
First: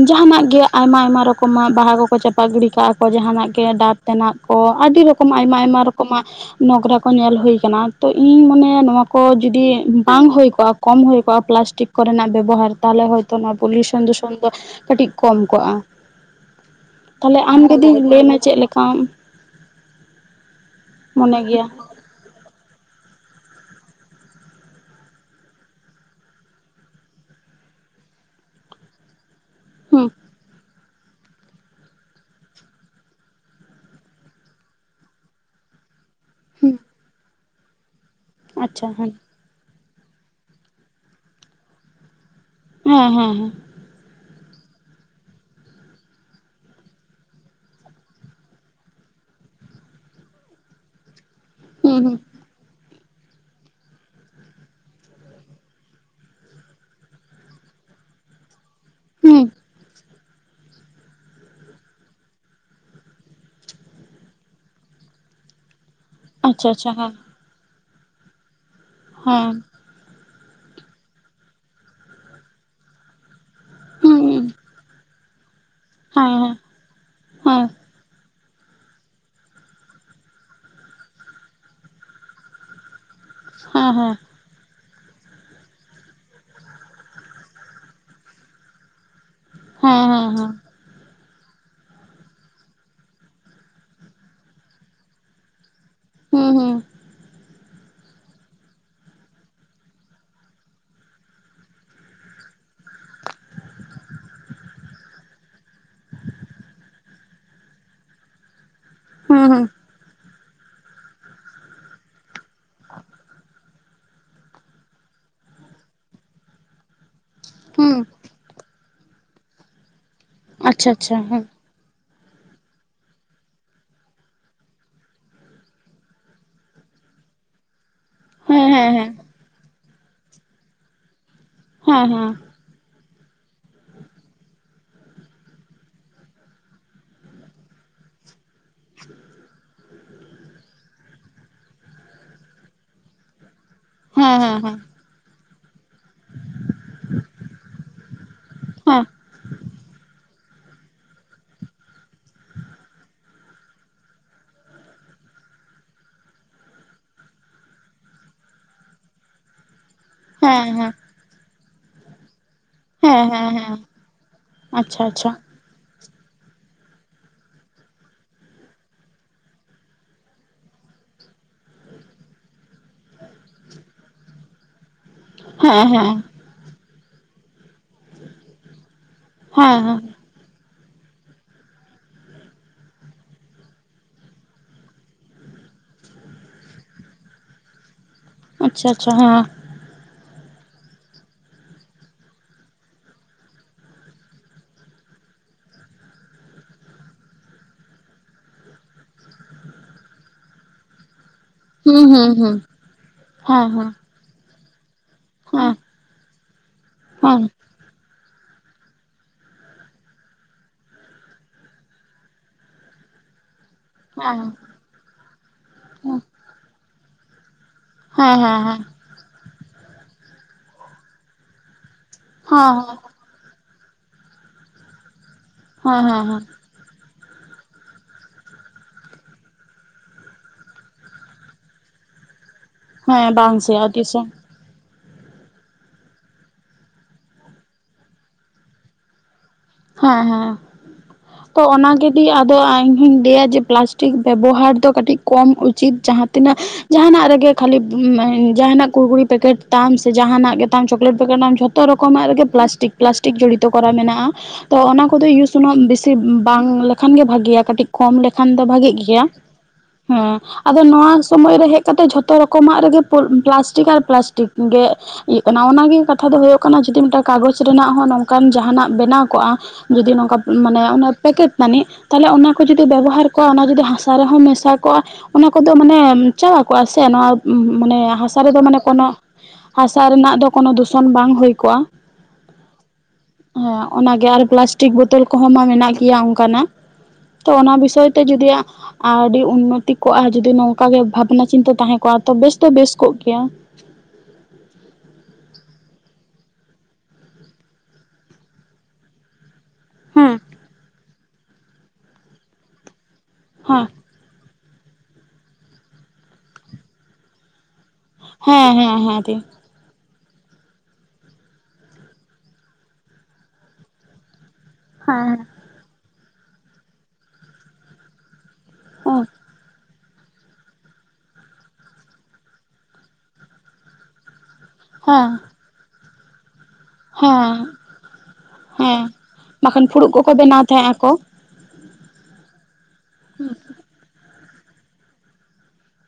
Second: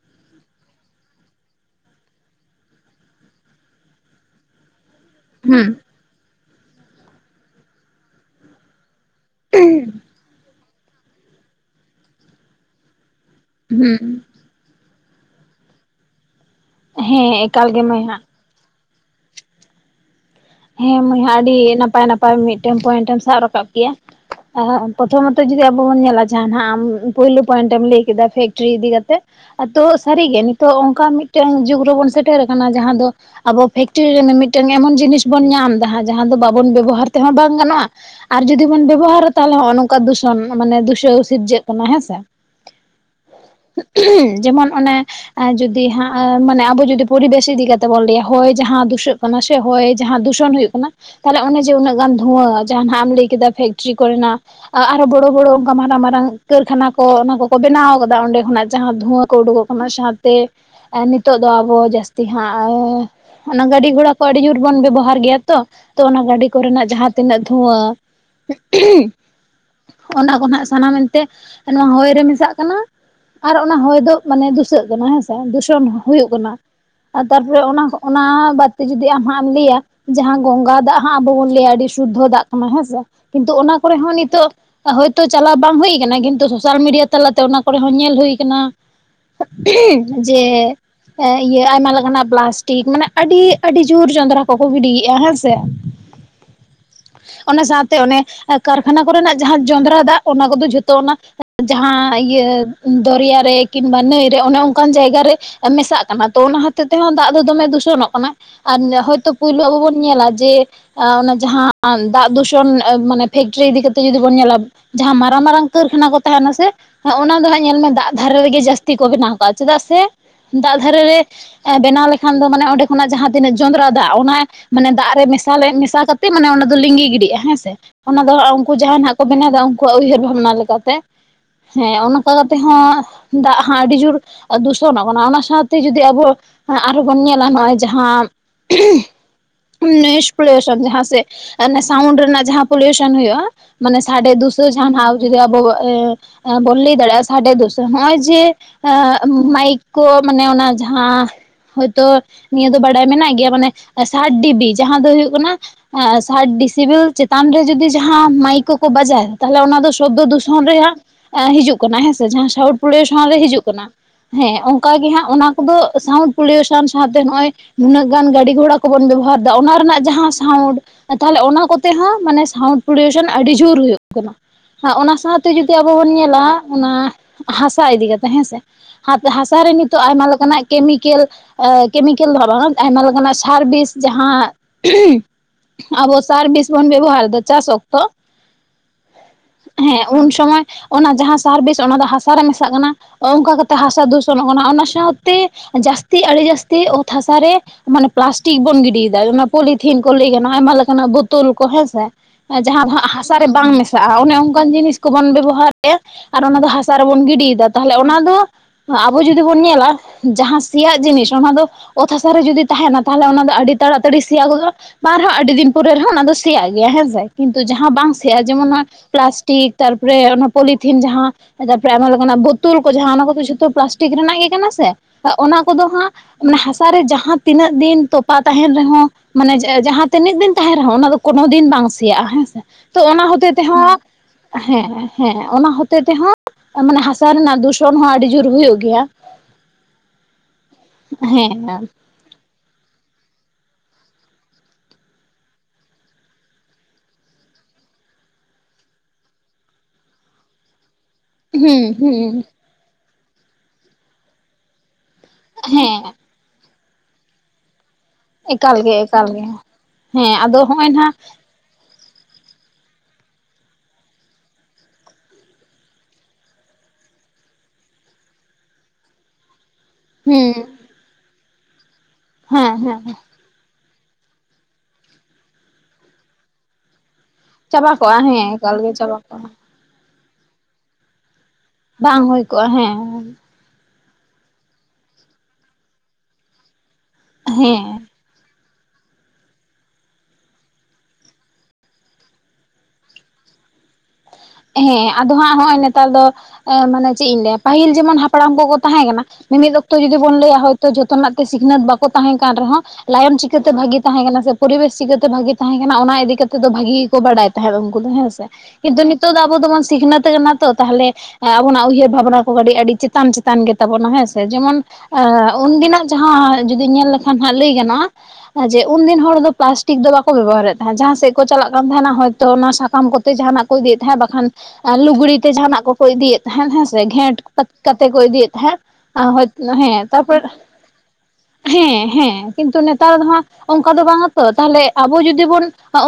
ᱡᱟᱦᱟᱸᱱᱟᱜ ᱜᱮ ᱟᱭᱢᱟ ᱟᱭᱢᱟ ᱨᱚᱠᱚᱢᱟᱜ ᱵᱟᱦᱟ ᱠᱚᱠᱚ ᱪᱟᱯᱟᱜ ᱜᱤᱰᱤ ᱠᱟᱜᱼᱟ ᱠᱚ ᱡᱟᱦᱟᱸᱱᱟᱜ ᱜᱮ ᱰᱟᱵ ᱛᱮᱱᱟᱜ ᱠᱚ ᱟᱹᱰᱤ ᱨᱚ ᱨᱚᱠᱚᱢ ᱠᱚᱢ ᱟᱭᱢᱟ ᱦᱩᱸ ᱟᱭᱢᱟ ᱨᱚᱠᱚᱢᱟᱜ ᱱᱚᱜᱽᱨᱟ ᱠᱚ ᱧᱮᱞ ᱦᱩᱭ ᱟᱠᱟᱱᱟ ᱛᱚ ᱤᱧ ᱢᱚᱱᱮᱭᱟ ᱱᱚᱣᱟ ᱠᱚ ᱡᱩᱫᱤ ᱵᱟᱝ ᱦᱩᱭ ᱠᱚᱜᱼᱟ ᱠᱚᱢ ᱦᱩᱭ ᱠᱚᱜᱼᱟ ᱯᱞᱟᱥᱴᱤᱠ ᱠᱚᱨᱮᱱᱟᱜ ᱵᱮᱵᱚᱦᱟᱨ ᱛᱟᱦᱚᱞᱮ ᱦᱚᱭᱛᱚ ᱚᱱᱟ ᱯᱚᱞᱤᱭᱩᱥᱚᱱ ᱦᱩᱸ ᱫᱩᱥᱚᱱ ᱫᱚ ᱠᱟᱹᱴᱤᱡ ᱠᱚᱢ ᱠᱚᱜᱼᱟ᱾ ᱦᱮᱸ ᱛᱟᱦᱞᱮ ᱟᱢ ᱮᱠᱟᱞ ᱜᱮ ᱡᱫᱤ ᱢᱟᱹᱭ ᱦᱟᱸᱜ ᱞᱟᱹᱭᱢᱮ ᱪᱮᱫ ᱞᱮᱠᱟ ᱟᱢ᱾ ᱦᱮᱸ ᱢᱟᱹᱤ ᱦᱮᱸ ᱟᱹᱰᱤ ᱜᱮᱭᱟ ᱱᱟᱯᱟᱭ ᱱᱟᱯᱟᱭ ᱢᱤᱫᱴᱮᱱ ᱯᱚᱭᱮᱱᱴᱮᱢ ᱥᱟᱜ ᱨᱟᱠᱟᱵ ᱠᱮᱭᱟ᱾ ᱯᱨᱚᱛᱷᱚᱢᱚᱛᱚ ᱡᱚᱫᱤ ᱟᱵᱚ ᱵᱚᱱ ᱧᱮᱞᱟ ᱡᱟᱦᱟᱸᱱᱟᱜ ᱟᱢ ᱯᱳᱭᱞᱳ ᱯᱚᱭᱮᱱᱴ ᱮᱢ ᱞᱟᱹᱭ ᱠᱮᱫᱟ ᱯᱷᱮᱠᱴᱨᱤ ᱤᱫᱤ ᱠᱟᱛᱮᱜ ᱟᱫᱚᱚ ᱦᱩᱸ ᱥᱟᱹᱨᱤᱜᱮ ᱱᱤᱛᱚᱜ ᱚᱱᱠᱟ ᱢᱤᱫ ᱴᱟᱹᱝ ᱡᱩᱜᱽ ᱨᱮᱵᱚᱱ ᱥᱮᱴᱮᱮᱨ ᱟᱠᱟᱱᱟ ᱡᱟᱦᱟᱸ ᱫᱚ ᱟᱵᱚ ᱯᱷᱮᱠᱴᱨᱤ ᱢᱤᱢᱤᱫᱴᱟᱝ ᱮᱢᱚᱱ ᱡᱤᱱᱤᱥ ᱵᱚᱱ ᱧᱟᱢ ᱫᱟ ᱦᱟᱸᱜ ᱡᱟᱦᱟᱸ ᱫᱚ ᱵᱟᱵᱚᱱ ᱦᱩᱸ ᱵᱮᱵᱚᱦᱟᱨ ᱛᱮᱦᱚᱸ ᱵᱟᱝ ᱜᱟᱱᱚᱜᱼᱟ ᱟᱨ ᱡᱩᱫᱤ ᱵᱚᱱ ᱟᱪᱪᱷᱟ ᱦᱮᱸ ᱵᱮᱵᱚᱦᱟᱨᱟ᱾ ᱛᱟᱦᱚᱞᱮ ᱦᱚᱸᱜᱼᱚ ᱱᱚᱝᱠᱟ ᱫᱩᱥᱚᱱ ᱢᱟᱱᱮ ᱫᱩᱥᱟᱹ ᱥᱤᱨᱡᱟᱹᱜ ᱠᱟᱱᱟ ᱦᱮᱸ ᱥᱮ ᱦᱮᱸ ᱦᱮᱸ ᱦᱮᱸ, ᱡᱮᱢᱚᱱ ᱚᱱᱮ ᱡᱩᱫᱤ ᱦᱟᱸᱜ ᱢᱟᱱᱮ ᱟᱵᱚ ᱡᱩᱫᱤ ᱯᱚᱨᱤᱵᱮᱥ ᱤᱫᱤ ᱠᱟᱛᱮᱜ ᱵᱚᱱ ᱞᱟᱹᱭᱟ ᱦᱚᱭ ᱡᱟᱦᱟᱸ ᱫᱩᱥᱟᱹᱜ ᱠᱟᱱᱟ ᱥᱮ ᱦᱚᱭ ᱡᱟᱦᱟᱸ ᱫᱩᱥᱚᱱ ᱦᱩᱭᱩᱜ ᱠᱟᱱᱟ ᱛᱟᱦᱚᱞᱮ ᱚᱱᱮ ᱡᱮ ᱦᱮᱸ ᱩᱱᱟᱹᱜ ᱦᱩᱸ ᱜᱟᱱ ᱦᱩᱸ ᱫᱷᱩᱣᱟᱹ ᱡᱟᱦᱟᱸᱱᱟᱜ ᱮᱢ ᱞᱟᱹᱭ ᱠᱮᱫᱟ ᱯᱷᱮᱠᱴᱨᱤ ᱠᱚᱨᱮᱱᱟᱜ ᱟ ᱟᱨᱚ ᱵᱚᱲᱚ ᱵᱚᱲᱚ ᱚᱱᱠᱟ ᱢᱟᱨᱟᱝ ᱢᱟᱨᱟᱝ ᱠᱟᱹᱨᱠᱷᱟᱱᱟ ᱠᱚ ᱚᱱᱟ ᱠᱚᱠᱚ ᱵᱮᱱᱟᱣ ᱟᱠᱟᱫᱟ ᱚᱸᱰᱮ ᱠᱷᱚᱱᱟᱜ ᱡᱟᱦᱟᱸ ᱫᱷᱩᱣᱟᱹ ᱠᱚ ᱦᱩᱸ ᱩᱰᱩᱠᱚᱜ ᱠᱟᱱᱟ ᱥᱟᱶᱛᱮ ᱱᱤᱛᱚᱜᱜ ᱫᱚ ᱟᱵᱚ ᱡᱟᱹᱥᱛᱤ ᱦᱟᱸᱜ ᱚᱱᱟ ᱜᱟᱹᱰᱤ ᱜᱷᱚᱲᱟ ᱠᱚ ᱟᱹᱰᱤ ᱡᱳᱨ ᱵᱚᱱ ᱵᱮᱵᱚᱦᱟᱨ ᱜᱮᱭᱟ ᱛᱚ ᱛᱚ ᱚᱱᱟ ᱜᱟᱹᱰᱤ ᱟᱪᱪᱷᱟ ᱠᱚᱨᱮᱱᱟᱜ ᱟᱪᱪᱷᱟ ᱡᱟᱦᱟᱸ ᱦᱮᱸ ᱛᱤᱱᱟᱹᱜ ᱫᱷᱩᱣᱟᱟᱹ᱾ ᱦᱮᱸ, ᱚᱱᱟ ᱠᱚ ᱱᱟᱱᱟᱜ ᱥᱟᱱᱟᱢ ᱮᱱᱛᱮ ᱱᱚᱣᱟ ᱦᱚᱭ ᱨᱮ ᱢᱮᱥᱟᱜ ᱠᱟᱱᱟ ᱟᱨ ᱚᱱᱟ ᱦᱚᱭ ᱫᱚ ᱦᱩᱸ ᱢᱟᱱᱮ ᱦᱩᱸ ᱫᱩᱥᱟᱹᱜ ᱠᱟᱱᱟ ᱦᱮᱸᱥᱮ ᱫᱩᱥᱚᱱ ᱦᱚ ᱦᱩᱭᱩᱜ ᱦᱮᱸ ᱦᱮᱸ ᱠᱟᱱᱟ ᱦᱮᱸ ᱛᱟᱨᱯᱚᱨᱮ ᱦᱮᱸ ᱚᱱᱟ ᱚᱱᱟ ᱵᱟᱫᱛᱮ ᱡᱩᱤ ᱟᱢ ᱦᱟᱸᱜ ᱮᱢ ᱞᱟᱹᱭᱟ ᱡᱟᱦᱟᱸ ᱜᱚᱝᱜᱟ ᱫᱟᱜ ᱦᱟᱸᱜ ᱟᱵᱚ ᱵᱚᱱ ᱞᱟᱹᱭᱟ ᱟᱹᱰᱤ ᱥᱩᱫᱫᱷᱚ ᱫᱟᱜ ᱠᱟᱱᱟ ᱦᱮᱸ ᱥᱮ ᱠᱤᱱᱛᱩ ᱚᱱᱟ ᱠᱚᱨᱮ ᱦᱚᱸ ᱱᱤᱛᱚᱜ ᱦᱳᱭᱛᱚ ᱪᱟᱞᱟᱣ ᱵᱟᱝ ᱦᱩᱭ ᱠᱟᱱᱟ ᱠᱤᱱᱛᱩ ᱥᱳᱥᱟᱞ ᱢᱤᱰᱤᱭᱟ ᱛᱟᱞᱟ ᱛᱮ ᱚᱱᱟ ᱠᱚᱨᱮ ᱦᱚᱸ ᱧᱮᱞ ᱦᱩᱭ ᱠᱟᱱᱟ, ᱦᱮᱸ ᱦᱮᱸ ᱦᱮᱸ ᱡᱮ ᱦᱮᱸ ᱤᱭᱟᱹ ᱟᱭᱢᱟ ᱞᱮᱠᱟᱱᱟᱜ ᱯᱮᱞᱟᱥᱴᱤᱠ ᱢᱟᱱᱮ ᱟᱹᱰᱤ ᱟᱹᱰᱤ ᱡᱩᱨ ᱡᱚᱸᱫᱽᱨᱟ ᱠᱚᱠᱚ ᱜᱤᱰᱤᱭᱮᱜᱼᱟ ᱦᱮᱸ ᱥᱮ, ᱦᱩᱸ ᱦᱩᱸ, ᱚᱱᱟ ᱥᱟᱶᱛᱮ ᱚᱱᱮ ᱠᱟᱨᱠᱷᱟᱱᱟ ᱠᱚ ᱨᱮᱱᱟᱜ ᱡᱟᱦᱟᱸ ᱡᱚᱸᱫᱽᱨᱟ ᱫᱟᱜ ᱚᱱᱟ ᱠᱚᱫᱚ ᱡᱷᱚᱛᱚ ᱚᱱᱟ ᱡᱟᱦᱟᱸ ᱤᱭᱟᱹ ᱫᱚᱨᱭᱟ ᱨᱮ ᱠᱤᱱᱵᱟ ᱱᱟᱹᱭ ᱨᱮ ᱚᱱᱮ ᱚᱝᱠᱟᱱ ᱡᱟᱭᱜᱟ ᱨᱮ ᱢᱮᱥᱟᱜ ᱠᱟᱱᱟ, ᱛᱚ ᱚᱱᱟ ᱦᱚᱛᱮ ᱛᱮᱦᱚᱸ ᱫᱟᱜ ᱫᱚ ᱫᱚᱢᱮ ᱫᱷᱩᱥᱚᱱᱚᱜ ᱠᱟᱱᱟ, ᱟᱨ ᱦᱚᱭ ᱛᱚ ᱦᱩᱸ ᱯᱩᱭᱞᱩ ᱦᱩᱸ ᱟᱵᱚ ᱵᱚᱱ ᱧᱮᱞᱟ ᱡᱮ ᱚᱱᱟ ᱡᱟᱦᱟᱸ ᱫᱟᱜ ᱫᱩᱥᱚᱱ ᱢᱟᱱᱮ ᱯᱷᱮᱠᱴᱨᱤ ᱤᱫᱤ ᱠᱟᱛᱮᱜ ᱡᱩᱫᱤ ᱵᱚᱱ ᱧᱮᱞᱟ ᱡᱟᱦᱟᱸ ᱢᱟᱨᱟᱝ ᱢᱟᱨᱟᱝ ᱠᱟᱹᱨᱠᱷᱟᱱᱟ ᱠᱚ ᱛᱟᱦᱮᱸᱱᱟ ᱥᱮ ᱚᱱᱟ ᱫᱚ ᱦᱟᱸᱜ ᱧᱮᱞ ᱢᱮ ᱦᱩᱸ ᱫᱟᱜ ᱫᱷᱟᱨᱮ ᱨᱮᱜᱮ ᱡᱟᱹᱥᱛᱤ ᱠᱚ ᱵᱮᱱᱟᱣ ᱠᱟᱜᱼᱟ, ᱪᱮᱫᱟᱜ ᱥᱮ ᱫᱟᱜ ᱟᱪᱪᱷᱟ ᱫᱷᱟᱨᱮ ᱟᱪᱪᱷᱟ ᱨᱮ ᱦᱮᱸ ᱵᱮᱱᱟᱣ ᱞᱮᱠᱷᱟᱱ ᱫᱚ ᱢᱟᱱᱮ ᱚᱸᱰᱮ ᱠᱷᱚᱱᱟᱜ ᱡᱟᱦᱟᱸ ᱛᱤᱱᱟᱹᱜ ᱡᱚᱸᱫᱽᱨᱟ ᱫᱟᱜ ᱚᱱᱟ ᱢᱟᱱᱮ ᱫᱟᱜ ᱨᱮ ᱢᱮᱥᱟᱞᱮᱱ ᱢᱮᱥᱟ ᱠᱟᱛᱮ ᱢᱟᱱᱮ ᱚᱱᱟ ᱫᱚ ᱞᱤᱸᱜᱤ ᱜᱤᱰᱤᱜᱼᱟ ᱦᱮᱸ ᱥᱮ, ᱚᱱᱟ ᱫᱚ ᱦᱟᱸᱜ ᱦᱮᱸ ᱩᱱᱠᱩ ᱦᱮᱸ ᱡᱟᱦᱟᱸ ᱱᱟᱜ ᱠᱚ ᱦᱮᱸ ᱵᱮᱱᱟᱣ ᱫᱟ ᱩᱝᱠᱩᱣᱟᱜ ᱩᱭᱦᱟᱹᱨ ᱵᱷᱟᱵᱽᱱᱟ ᱞᱮᱠᱟ ᱛᱮ ᱦᱮᱸ ᱚᱱᱠᱟ ᱛᱮᱦᱚᱸ ᱫᱟᱜ ᱦᱟᱸᱜ ᱟᱹᱰᱤ ᱡᱩᱨ ᱫᱩᱥᱚᱱᱚᱜ ᱠᱟᱱᱟ ᱚᱱᱟ ᱥᱟᱶᱛᱮ ᱡᱩᱫᱤ ᱟᱵᱚ ᱦᱮᱸ ᱟᱨ ᱦᱚᱸ ᱵᱚᱱ ᱧᱮᱞᱟ ᱱᱚᱜᱼᱚᱭ ᱡᱟᱦᱟᱸ ᱱᱚᱭᱮᱥ ᱯᱳᱞᱤᱭᱩᱥᱚᱱ ᱡᱟᱦᱟᱸ ᱥᱮᱜ ᱥᱟᱣᱩᱱᱰ ᱨᱮᱱᱟᱜ ᱡᱟᱦᱟᱸ ᱯᱳᱞᱤᱭᱩᱥᱮᱱ ᱦᱩᱭᱩᱜᱼᱟ ᱢᱟᱱᱮ ᱥᱟᱰᱮ ᱦᱮᱸ ᱦᱮᱸ ᱫᱩᱥᱟᱹᱣ ᱡᱟᱦᱟᱸᱱᱟᱜ ᱡᱩᱫᱤ ᱟᱵᱚ ᱵᱚ ᱵᱚᱱ ᱞᱟᱹᱭ ᱫᱟᱲᱮᱜᱼᱟ ᱥᱟᱰᱮ ᱫᱩᱥᱚᱱ ᱦᱚᱜ ᱚᱭ ᱡᱮ ᱢᱟᱭᱤᱠ ᱠᱚ ᱢᱟᱱᱮ ᱚᱱᱟ ᱡᱟᱦᱟᱸ ᱦᱳᱭᱛᱚ ᱱᱤᱭᱟᱹ ᱫᱚ ᱵᱟᱹᱲᱛᱤ ᱵᱟᱰᱟᱭ ᱢᱮᱱᱟᱜ ᱜᱮᱭᱟ ᱢᱟᱱᱮ ᱥᱟᱴ ᱰᱤᱵᱤ ᱡᱟᱦᱟᱸ ᱫᱚ ᱦᱩᱭᱩᱜ ᱠᱟᱱᱟ ᱥᱟᱴ ᱰᱤᱥᱤᱵᱮᱞ ᱪᱮᱛᱟᱱ ᱨᱮ ᱡᱩᱫᱤ ᱡᱟᱦᱟᱸ ᱢᱟᱭᱤᱠ ᱠᱚᱠᱚ ᱵᱟᱡᱟᱭ ᱫᱟ ᱛᱟᱦᱚᱞᱮ ᱚᱱᱟ ᱫᱚ ᱯᱨᱚᱫᱩ ᱦᱮᱸ ᱦᱮᱸ ᱦᱮᱸ ᱦᱮᱸ ᱫᱩᱥᱚᱱ ᱨᱮᱭᱟᱜ ᱦᱤᱡᱩᱜ ᱠᱟᱱᱟ ᱦᱮᱸᱥᱮ ᱡᱟᱦᱟᱸ ᱥᱟᱣᱩᱰ ᱯᱳᱞᱤᱭᱩᱥᱚᱱ ᱦᱮᱸ ᱨᱮ ᱦᱮᱸ ᱦᱤᱡᱩᱜ ᱦᱮᱸ ᱠᱟᱱᱟ ᱦᱮᱸ ᱚᱝᱠᱟ ᱟᱪᱪᱷᱟ ᱜᱮ ᱦᱟᱸᱜ ᱟᱪᱪᱷᱟ ᱚᱱᱟ ᱠᱚᱫᱚ ᱥᱟᱣᱩᱱᱰ ᱯᱳᱞᱤᱭᱩᱥᱚᱱ ᱥᱟᱶᱛᱮ ᱱᱚᱜ ᱚᱭ ᱱᱩᱱᱟᱹᱜ ᱜᱟᱱ ᱜᱟᱹᱰᱤ ᱜᱷᱚᱲᱟ ᱠᱚᱵᱚᱱ ᱵᱮᱵᱚᱦᱟᱨ ᱫᱟ ᱚᱱᱟ ᱨᱮᱱᱟᱜ ᱡᱟᱦᱟᱸ ᱥᱟᱣᱩᱱᱰ ᱛᱟᱦᱞᱮ ᱚᱱᱟ ᱠᱚᱛᱮ ᱦᱚᱸ ᱢᱟᱱᱮ ᱥᱟᱣᱩᱱᱰ ᱯᱳᱞᱤᱭᱩᱥᱚᱱ ᱟᱹᱰᱤ ᱡᱳᱨ ᱦᱩᱭᱩᱜ ᱠᱟᱱᱟ ᱚᱱᱟ ᱥᱟᱶ ᱛᱮ ᱡᱩᱫᱤ ᱦᱮᱸ ᱟᱵᱚ ᱦᱮᱸ ᱵᱚᱱ ᱧᱮᱞᱟ ᱚᱱᱟ ᱦᱟᱥᱟ ᱤᱫᱤ ᱠᱟᱛᱮᱜ ᱦᱮᱸ ᱥᱮ ᱦᱟᱫ ᱦᱟᱥᱟ ᱨᱮ ᱦᱮᱸ ᱱᱤᱛᱚᱜ ᱦᱮᱸ ᱟᱭᱢᱟ ᱞᱮᱠᱟᱱᱟᱜ ᱠᱮᱢᱤᱠᱮᱞ ᱠᱮᱢᱤᱠᱮᱞ ᱫᱚ [unintelligible] ᱟᱭᱢᱟ ᱞᱮᱠᱟᱱᱟᱜ ᱥᱟᱨ ᱵᱤᱥ ᱡᱟᱦᱟᱸ ᱟᱵᱚ ᱥᱟᱨ ᱵᱤᱥ ᱵᱚᱱ ᱵᱮᱵᱚᱦᱟᱨ ᱫᱟ ᱪᱟᱥ ᱚᱠᱛᱚ ᱟᱪᱪᱷᱟ ᱟᱪᱪᱷᱟ ᱦᱮᱸ ᱦᱮᱸ ᱩᱱ ᱥᱚᱢᱚᱭ ᱚᱱᱟ ᱡᱟᱦᱟᱸ ᱥᱟᱨ ᱵᱤᱥ ᱚᱱᱟ ᱫᱚ ᱦᱟᱥᱟ ᱨᱮ ᱢᱮᱥᱟᱜ ᱠᱟᱱᱟ ᱚᱝᱠᱟ ᱠᱟᱛᱮᱜ ᱦᱟᱥᱟ ᱫᱷᱩᱥᱚᱱᱚᱜ ᱠᱟᱱᱟ ᱚᱱᱟ ᱥᱟᱶᱛᱮ ᱡᱟᱹᱥᱛᱤ ᱟᱹᱰᱤ ᱡᱟᱹᱥᱛᱤ ᱚᱛ ᱦᱟᱥᱟ ᱨᱮ ᱢᱟᱱᱮ ᱯᱞᱟᱥᱴᱤᱠ ᱵᱚᱱ ᱜᱤᱰᱤᱭ ᱫᱟ ᱚᱱᱟ ᱯᱚᱞᱤᱛᱷᱤᱱ ᱠᱚ ᱞᱟᱹᱭ ᱜᱟᱱᱚᱜ ᱟ ᱟᱭᱢᱟ ᱞᱮᱠᱟᱱᱟᱜ ᱵᱩᱛ ᱵᱳᱛᱳᱞ ᱠᱚ ᱦᱮᱸᱥᱮ ᱦᱩᱸ ᱦᱩᱸ ᱦᱩᱸ ᱡᱟᱦᱟᱸ ᱫᱚ ᱦᱟᱸᱜ ᱦᱟᱥᱟ ᱨᱮ ᱦᱮᱸ ᱵᱟᱝ ᱦᱮᱸ ᱦᱮᱸ ᱢᱮᱥᱟᱜᱼᱟ ᱚᱱᱮ ᱚᱱᱠᱟᱱ ᱡᱤᱱᱤᱥ ᱠᱚᱵᱚᱱ ᱵᱮᱵᱚᱦᱟᱨ ᱨᱮᱜ ᱟ ᱟᱨ ᱚᱱᱟ ᱫᱚ ᱦᱟᱥᱟ ᱨᱮᱵᱚᱱ ᱦᱮᱸ ᱜᱤᱰᱤᱭ ᱫᱟ ᱛᱟᱦᱚᱞᱮ ᱚᱱᱟ ᱫᱚ ᱟᱵᱚ ᱡᱩᱫᱤ ᱵᱚᱱ ᱧᱮᱞᱟ ᱡᱟᱦᱟᱸ ᱥᱮᱭᱟᱜ ᱡᱤᱱᱤᱥ ᱚᱱᱟ ᱫᱚ ᱚᱛ ᱦᱟᱥᱟ ᱦᱟᱥᱟ ᱨᱮ ᱡᱩᱫᱤ ᱛᱟᱦᱮᱱᱟ ᱛᱟᱦᱚᱞᱮ ᱚᱱᱟ ᱫᱚ ᱟᱹᱰᱤ ᱛᱟᱲᱟᱛᱟᱹᱲᱤ ᱥᱮᱭᱟ ᱜᱚᱫᱚᱜᱼᱟ ᱵᱟᱝ ᱨᱮᱦᱚᱸ ᱟᱹᱰᱤ ᱫᱤᱱ ᱯᱚᱨᱮ ᱨᱮᱦᱚᱸ ᱦᱮᱸ ᱦᱮᱸ ᱚᱱᱟ ᱫᱚ ᱥᱮᱭᱟᱜ ᱜᱮᱭᱟ ᱦᱮᱸᱥᱮ ᱠᱤᱱᱛᱩ ᱡᱟᱦᱟᱸ ᱵᱟᱝ ᱦᱮᱸ ᱥᱮᱭᱟᱜᱼᱟ ᱡᱮᱢᱚᱱ ᱦᱮᱸ ᱱᱚᱜ ᱚᱭ ᱯᱞᱟᱥᱴᱤᱠ ᱛᱟᱨᱯᱚᱨᱮ ᱚᱱᱟ ᱯᱚᱞᱤᱛᱷᱤᱱ ᱡᱟᱦᱟᱸ ᱛᱟᱯᱚᱨᱮ ᱟᱭᱢᱟ ᱞᱮᱠᱟᱱᱟᱜ ᱦᱮᱸ ᱵᱳᱛᱳᱞ ᱠᱚ ᱡᱟᱦᱟᱸ ᱚᱱᱟ ᱠᱚᱫᱚ ᱡᱷᱚᱛᱚ ᱯᱞᱟᱥᱴᱤᱠ ᱨᱮᱱᱟᱜ ᱜᱮ ᱠᱟᱱᱟ ᱥᱮ ᱚᱱᱟ ᱠᱚᱫᱚ ᱦᱮᱸ ᱦᱟᱸᱜ ᱦᱮᱸ ᱦᱮᱸ ᱢᱟᱱᱮ ᱦᱟᱥᱟ ᱨᱮ ᱡᱟᱦᱟᱸ ᱛᱤᱱᱟᱹᱜ ᱫᱤᱱ ᱛᱚᱯᱟ ᱛᱟᱦᱮᱸᱱ ᱨᱮᱦᱚᱸ ᱢᱟᱱᱮ ᱡᱮ ᱡᱟᱦᱟᱸ ᱛᱤᱱᱟᱹᱜ ᱫᱤᱱ ᱛᱟᱦᱮᱸᱱ ᱨᱮᱦᱚᱸ ᱚᱱᱟ ᱫᱚ ᱠᱳᱱᱳ ᱫᱤᱱ ᱵᱟᱝ ᱥᱮᱭᱟᱜᱼᱟ ᱦᱮᱸ ᱥᱮ ᱛᱚ ᱚᱱᱟ ᱦᱮᱸ ᱦᱚᱛᱮ ᱵᱟᱝ ᱥᱮᱭᱟ ᱛᱮᱦᱚᱸ ᱫᱤᱥᱚᱢ ᱦᱮᱸ ᱦᱮᱸ ᱚᱱᱟ ᱦᱚᱛᱮ ᱛᱮᱦᱚᱸ ᱢᱟᱱᱮ ᱦᱟᱥᱟ ᱨᱮᱱᱟᱜ ᱫᱩᱥᱚᱱ ᱦᱚᱸ ᱟᱹᱰᱤ ᱡᱩᱨ ᱦᱩᱭᱩᱜ ᱜᱮᱭᱟ ᱦᱮᱸ ᱦᱮᱸ ᱛᱚ ᱦᱮᱸ ᱚᱱᱟ ᱜᱮ ᱫᱤ [unintelligible] ᱫᱚ ᱤᱧ ᱦᱚᱸᱧ ᱞᱟᱹᱭᱟ ᱡᱮ ᱯᱞᱟᱥᱴᱤᱠ ᱵᱮᱵᱚᱦᱟᱨ ᱫᱚ ᱠᱟᱹᱴᱤᱡ ᱠᱚᱢ ᱩᱪᱤᱛ ᱡᱟᱦᱟᱸ ᱛᱤᱱᱟᱹᱜ ᱡᱟᱦᱟᱸᱱᱟᱜ ᱨᱮᱜᱮ ᱠᱷᱟᱹᱞᱤ ᱡᱟᱦᱟᱸᱱᱟᱜ ᱠᱩᱲᱠᱩᱲᱤ ᱯᱮᱠᱮᱴ ᱛᱟᱢ ᱥᱮ ᱡᱟᱦᱟᱸᱱᱟᱜ ᱜᱮ ᱛᱟᱢ ᱪᱚᱠᱞᱮᱴ ᱯᱮᱠᱮᱴ ᱱᱟᱜ ᱮᱢ ᱦᱩᱸ ᱡᱷᱚᱛᱚ ᱨᱚᱠᱚᱢᱟᱜ ᱦᱩᱸ ᱨᱮᱜᱮ ᱯᱞᱟᱥᱴᱤᱠ ᱯᱞᱟᱥᱴᱤᱠ ᱡᱚᱲᱤᱛᱚ ᱠᱚᱨᱟ ᱢᱮᱱᱟᱜᱼᱟ ᱛᱚ ᱚᱱᱟ ᱠᱚᱫᱚ ᱤᱭᱩᱥ ᱥᱩᱱᱩᱢ ᱦᱮᱸ ᱵᱤᱥᱤ ᱵᱟᱝ ᱞᱮᱠᱷᱟᱱ ᱜᱮ ᱵᱷᱟᱜᱮᱭᱟ ᱠᱟᱹᱴᱤᱡ ᱠᱚᱢ ᱞᱮ ᱠᱷᱟᱱ ᱫᱚ ᱮᱠᱟᱞ ᱜᱮ ᱵᱷᱟᱜᱮᱜ ᱜᱮᱭᱟ ᱮᱠᱟᱞ ᱜᱮ ᱦᱮᱸ ᱟᱫᱚ ᱱᱚᱣᱟ ᱥᱚᱢᱚᱭ ᱨᱮ ᱦᱮ ᱠᱟᱛᱮ ᱡᱷᱚᱛᱚ ᱨᱚᱠᱚᱢᱟᱜ ᱨᱮᱜᱮ ᱯᱞᱟᱥᱴᱤᱠ ᱟᱨ ᱯᱞᱟᱥᱴᱤᱠ ᱜᱮ ᱠᱟᱱᱟ ᱚᱱᱟᱜᱮ ᱠᱟᱛᱷᱟ ᱫᱚ ᱦᱩᱭᱩᱜ ᱠᱟᱱᱟ ᱡᱚᱫᱤ ᱢᱤᱫᱴᱟᱱ ᱠᱟᱜᱚᱡᱽ ᱨᱮᱱᱟᱜ ᱦᱚᱸ ᱱᱚᱝᱠᱟᱱ ᱡᱟᱦᱟᱱᱟᱜ ᱵᱮᱱᱟᱣ ᱠᱚᱜᱼᱟ ᱡᱩᱫᱤ ᱱᱚᱝᱠᱟ ᱦᱩᱸ ᱢᱟᱱᱮ ᱚᱱᱟ ᱯᱮᱠᱮᱴ ᱛᱟᱱᱤᱡ ᱛᱟᱦᱚᱞᱮ ᱚᱱᱟ ᱠᱚ ᱦᱮᱸ ᱡᱩᱫᱤ ᱦᱮᱸ ᱵᱮᱵᱚᱦᱟᱨ ᱠᱚᱣᱟ ᱚᱱᱟ ᱡᱩᱫᱤ ᱦᱟᱥᱟ ᱨᱮᱦᱚᱸ ᱢᱮᱥᱟ ᱠᱚᱜᱼᱟ ᱚᱱᱟ ᱠᱚᱫᱚ ᱢᱟᱱᱮ ᱪᱟᱵᱟ ᱠᱚᱜᱼᱟ ᱥᱮ ᱱᱚᱣᱟ ᱪᱟᱵᱟ ᱢᱟᱱᱮ ᱠᱚᱜᱼᱟ ᱦᱟᱥᱟ ᱦᱮᱸ ᱨᱮᱫᱚ ᱮᱠᱟᱞ ᱢᱟᱱᱮ ᱜᱮ ᱠᱚᱱᱚ ᱪᱟᱵᱟ ᱠᱚᱜᱼᱟ ᱦᱟᱥᱟ ᱨᱮᱱᱟᱜ ᱫᱚ ᱠᱚᱱᱚ ᱫᱩᱥᱚᱱ ᱵᱟᱝ ᱦᱩᱭ ᱠᱚᱜᱼᱟ ᱵᱟᱝ ᱦᱩᱭ ᱠᱚᱜᱼᱟ ᱦᱮᱸ ᱦᱮᱸ ᱚᱱᱟᱜᱮ ᱟᱨ ᱯᱞᱟᱥᱴᱤᱠ ᱵᱚᱛᱳᱞ ᱠᱚᱦᱚᱸ ᱢᱟ ᱢᱮᱱᱟᱜ ᱜᱮᱭᱟ ᱚᱱᱠᱟᱱᱟᱜ ᱛᱚ ᱚᱱᱟ ᱦᱮᱸ ᱵᱤᱥᱚᱭ ᱛᱮ ᱡᱩᱫᱤᱭᱟᱜ ᱟᱹᱰᱤ ᱩᱱᱱᱚᱛᱤ ᱠᱚᱜᱼᱟ ᱡᱚᱫᱤ ᱱᱚᱝᱠᱟᱜᱮ ᱵᱷᱟᱵᱱᱟ ᱪᱤᱱᱛᱟᱹ ᱛᱟᱦᱮᱸ ᱠᱚᱜᱼᱟ ᱛᱚ ᱵᱮᱥ ᱫᱚ ᱵᱮᱥ ᱠᱚᱜ ᱠᱮᱭᱟ ᱦᱮᱸ ᱟᱫᱚ ᱦᱟᱸᱜ ᱦᱚᱜᱼᱚᱭ ᱱᱮᱛᱟᱨ ᱫᱚ ᱮᱸ ᱢᱟᱱᱮ ᱪᱮᱫ ᱤᱧ ᱞᱟᱹᱭᱟ ᱯᱟᱹᱦᱤᱞ ᱡᱮᱢᱚᱱ ᱦᱟᱯᱲᱟᱢ ᱠᱚᱠᱚ ᱛᱟᱦᱮᱸ ᱠᱟᱱᱟ ᱢᱤᱢᱤᱫ ᱚᱠᱛᱚ ᱡᱩᱫᱤ ᱵᱚᱱ ᱦᱮᱸ ᱞᱟᱹᱭᱟ ᱦᱚᱭᱛᱚ ᱡᱚᱛᱚᱱᱟᱜ ᱛᱮ ᱥᱤᱠᱷᱹᱱᱟᱛ ᱵᱟᱠᱚ ᱛᱟᱦᱮᱸ ᱠᱟᱱ ᱨᱮᱦᱚᱸ ᱞᱟᱭᱟᱢ ᱪᱤᱠᱟᱹᱛᱮ ᱦᱮᱸ ᱵᱷᱟᱹᱜᱤ ᱛᱟᱦᱮᱸ ᱠᱟᱱᱟ ᱥᱮ ᱯᱚᱨᱤᱵᱮᱥ ᱪᱤᱠᱟᱹᱛᱮ ᱛᱟᱦᱮᱠᱟᱱᱟᱥᱮ ᱯᱚᱨᱤᱵᱮᱥ ᱪᱤᱠᱟᱹᱛᱮ ᱵᱷᱟᱹᱜᱤ ᱛᱟᱦᱮᱸ ᱠᱟᱱᱟ ᱚᱱᱟ ᱤᱫᱤ ᱠᱟᱛᱮ ᱫᱚ ᱵᱷᱟᱹᱜᱤ ᱜᱮᱠᱚ ᱵᱟᱰᱟᱭ ᱛᱟᱦᱮᱸᱫ ᱩᱱᱠᱩ ᱫᱚ ᱦᱮᱸ ᱦᱮᱸ ᱠᱤᱱᱫᱚ ᱦᱮᱸ ᱱᱤᱛ ᱫᱤ ᱟᱵᱚ ᱫᱚᱵᱚᱱ ᱥᱤᱠᱷᱱᱟᱹᱛ ᱠᱟᱱᱟ ᱛᱚ ᱛᱟᱦᱚᱞᱮ ᱟᱵᱚᱱᱟᱜ ᱩᱭᱦᱟᱹᱨ ᱵᱷᱟᱵᱱᱟ ᱠᱚ ᱠᱟᱹᱴᱤᱡ ᱟᱹᱰᱤ ᱪᱮᱛᱟᱱ ᱪᱮᱛᱟᱱ ᱜᱮ ᱛᱟᱵᱚᱱᱟ ᱦᱮᱸ ᱡᱮᱢᱚᱱ ᱦᱮᱸ ᱩᱱᱫᱤᱱᱟᱜ ᱡᱟᱦᱟᱸ ᱡᱩᱫᱤ ᱧᱮᱞ ᱞᱮᱠᱷᱟᱱ ᱦᱟᱸᱜ ᱞᱟᱹᱭ ᱜᱟᱱᱚᱜᱼᱟ ᱡᱮ ᱩᱱᱫᱤᱱ ᱦᱮᱸ ᱦᱚᱲ ᱫᱚ ᱯᱞᱟᱥ ᱴᱤᱠ ᱫᱚ ᱵᱟᱠᱚ ᱵᱮᱵᱚᱦᱟᱨᱮᱫ ᱛᱟᱦᱮᱸ ᱡᱟᱦᱟᱸ ᱥᱮᱫ ᱠᱚ ᱪᱟᱞᱟᱜ ᱠᱟᱱ ᱛᱟᱦᱮᱸᱱᱟ ᱦᱚᱭᱛᱚ ᱚᱱᱟ ᱥᱟᱠᱟᱢ ᱠᱚᱛᱮ ᱡᱟᱦᱟᱱᱟᱜ ᱠᱚ ᱤᱫᱤᱭᱮᱫ ᱛᱟᱦᱮᱸ ᱵᱟᱠᱷᱟᱱ ᱟᱨ ᱦᱮᱸ ᱞᱩᱜᱽᱲᱤ ᱛᱮ ᱡᱟᱦᱟᱸᱱᱟᱜ ᱠᱚᱠᱚ ᱤᱫᱤᱭᱮᱫ ᱛᱟᱦᱮᱸᱱ ᱦᱮᱸᱥᱮ ᱜᱮᱸᱴ ᱦᱮᱸ ᱠᱟᱛᱮ ᱠᱚ ᱤᱫᱤᱭ ᱛᱟᱦᱮᱸ ᱦᱮᱸ ᱵᱟᱠᱷᱟᱱ ᱦᱮᱸ ᱯᱷᱩᱲᱩᱜ ᱠᱚᱠᱚ ᱛᱟᱨᱯᱚᱨ ᱵᱮᱱᱟᱣ ᱛᱟᱦᱮᱸᱜ ᱟᱠᱚ ᱦᱮᱸ ᱦᱮᱸ ᱠᱤᱱᱛᱩ ᱱᱮᱛᱟᱨ ᱫᱚ ᱦᱟᱸᱜ ᱚᱱᱠᱟ ᱫᱚ ᱵᱟᱝ ᱛᱚ ᱛᱟᱦᱚᱞᱮ ᱟᱵᱚ ᱡᱩᱫᱤ ᱵᱚᱱ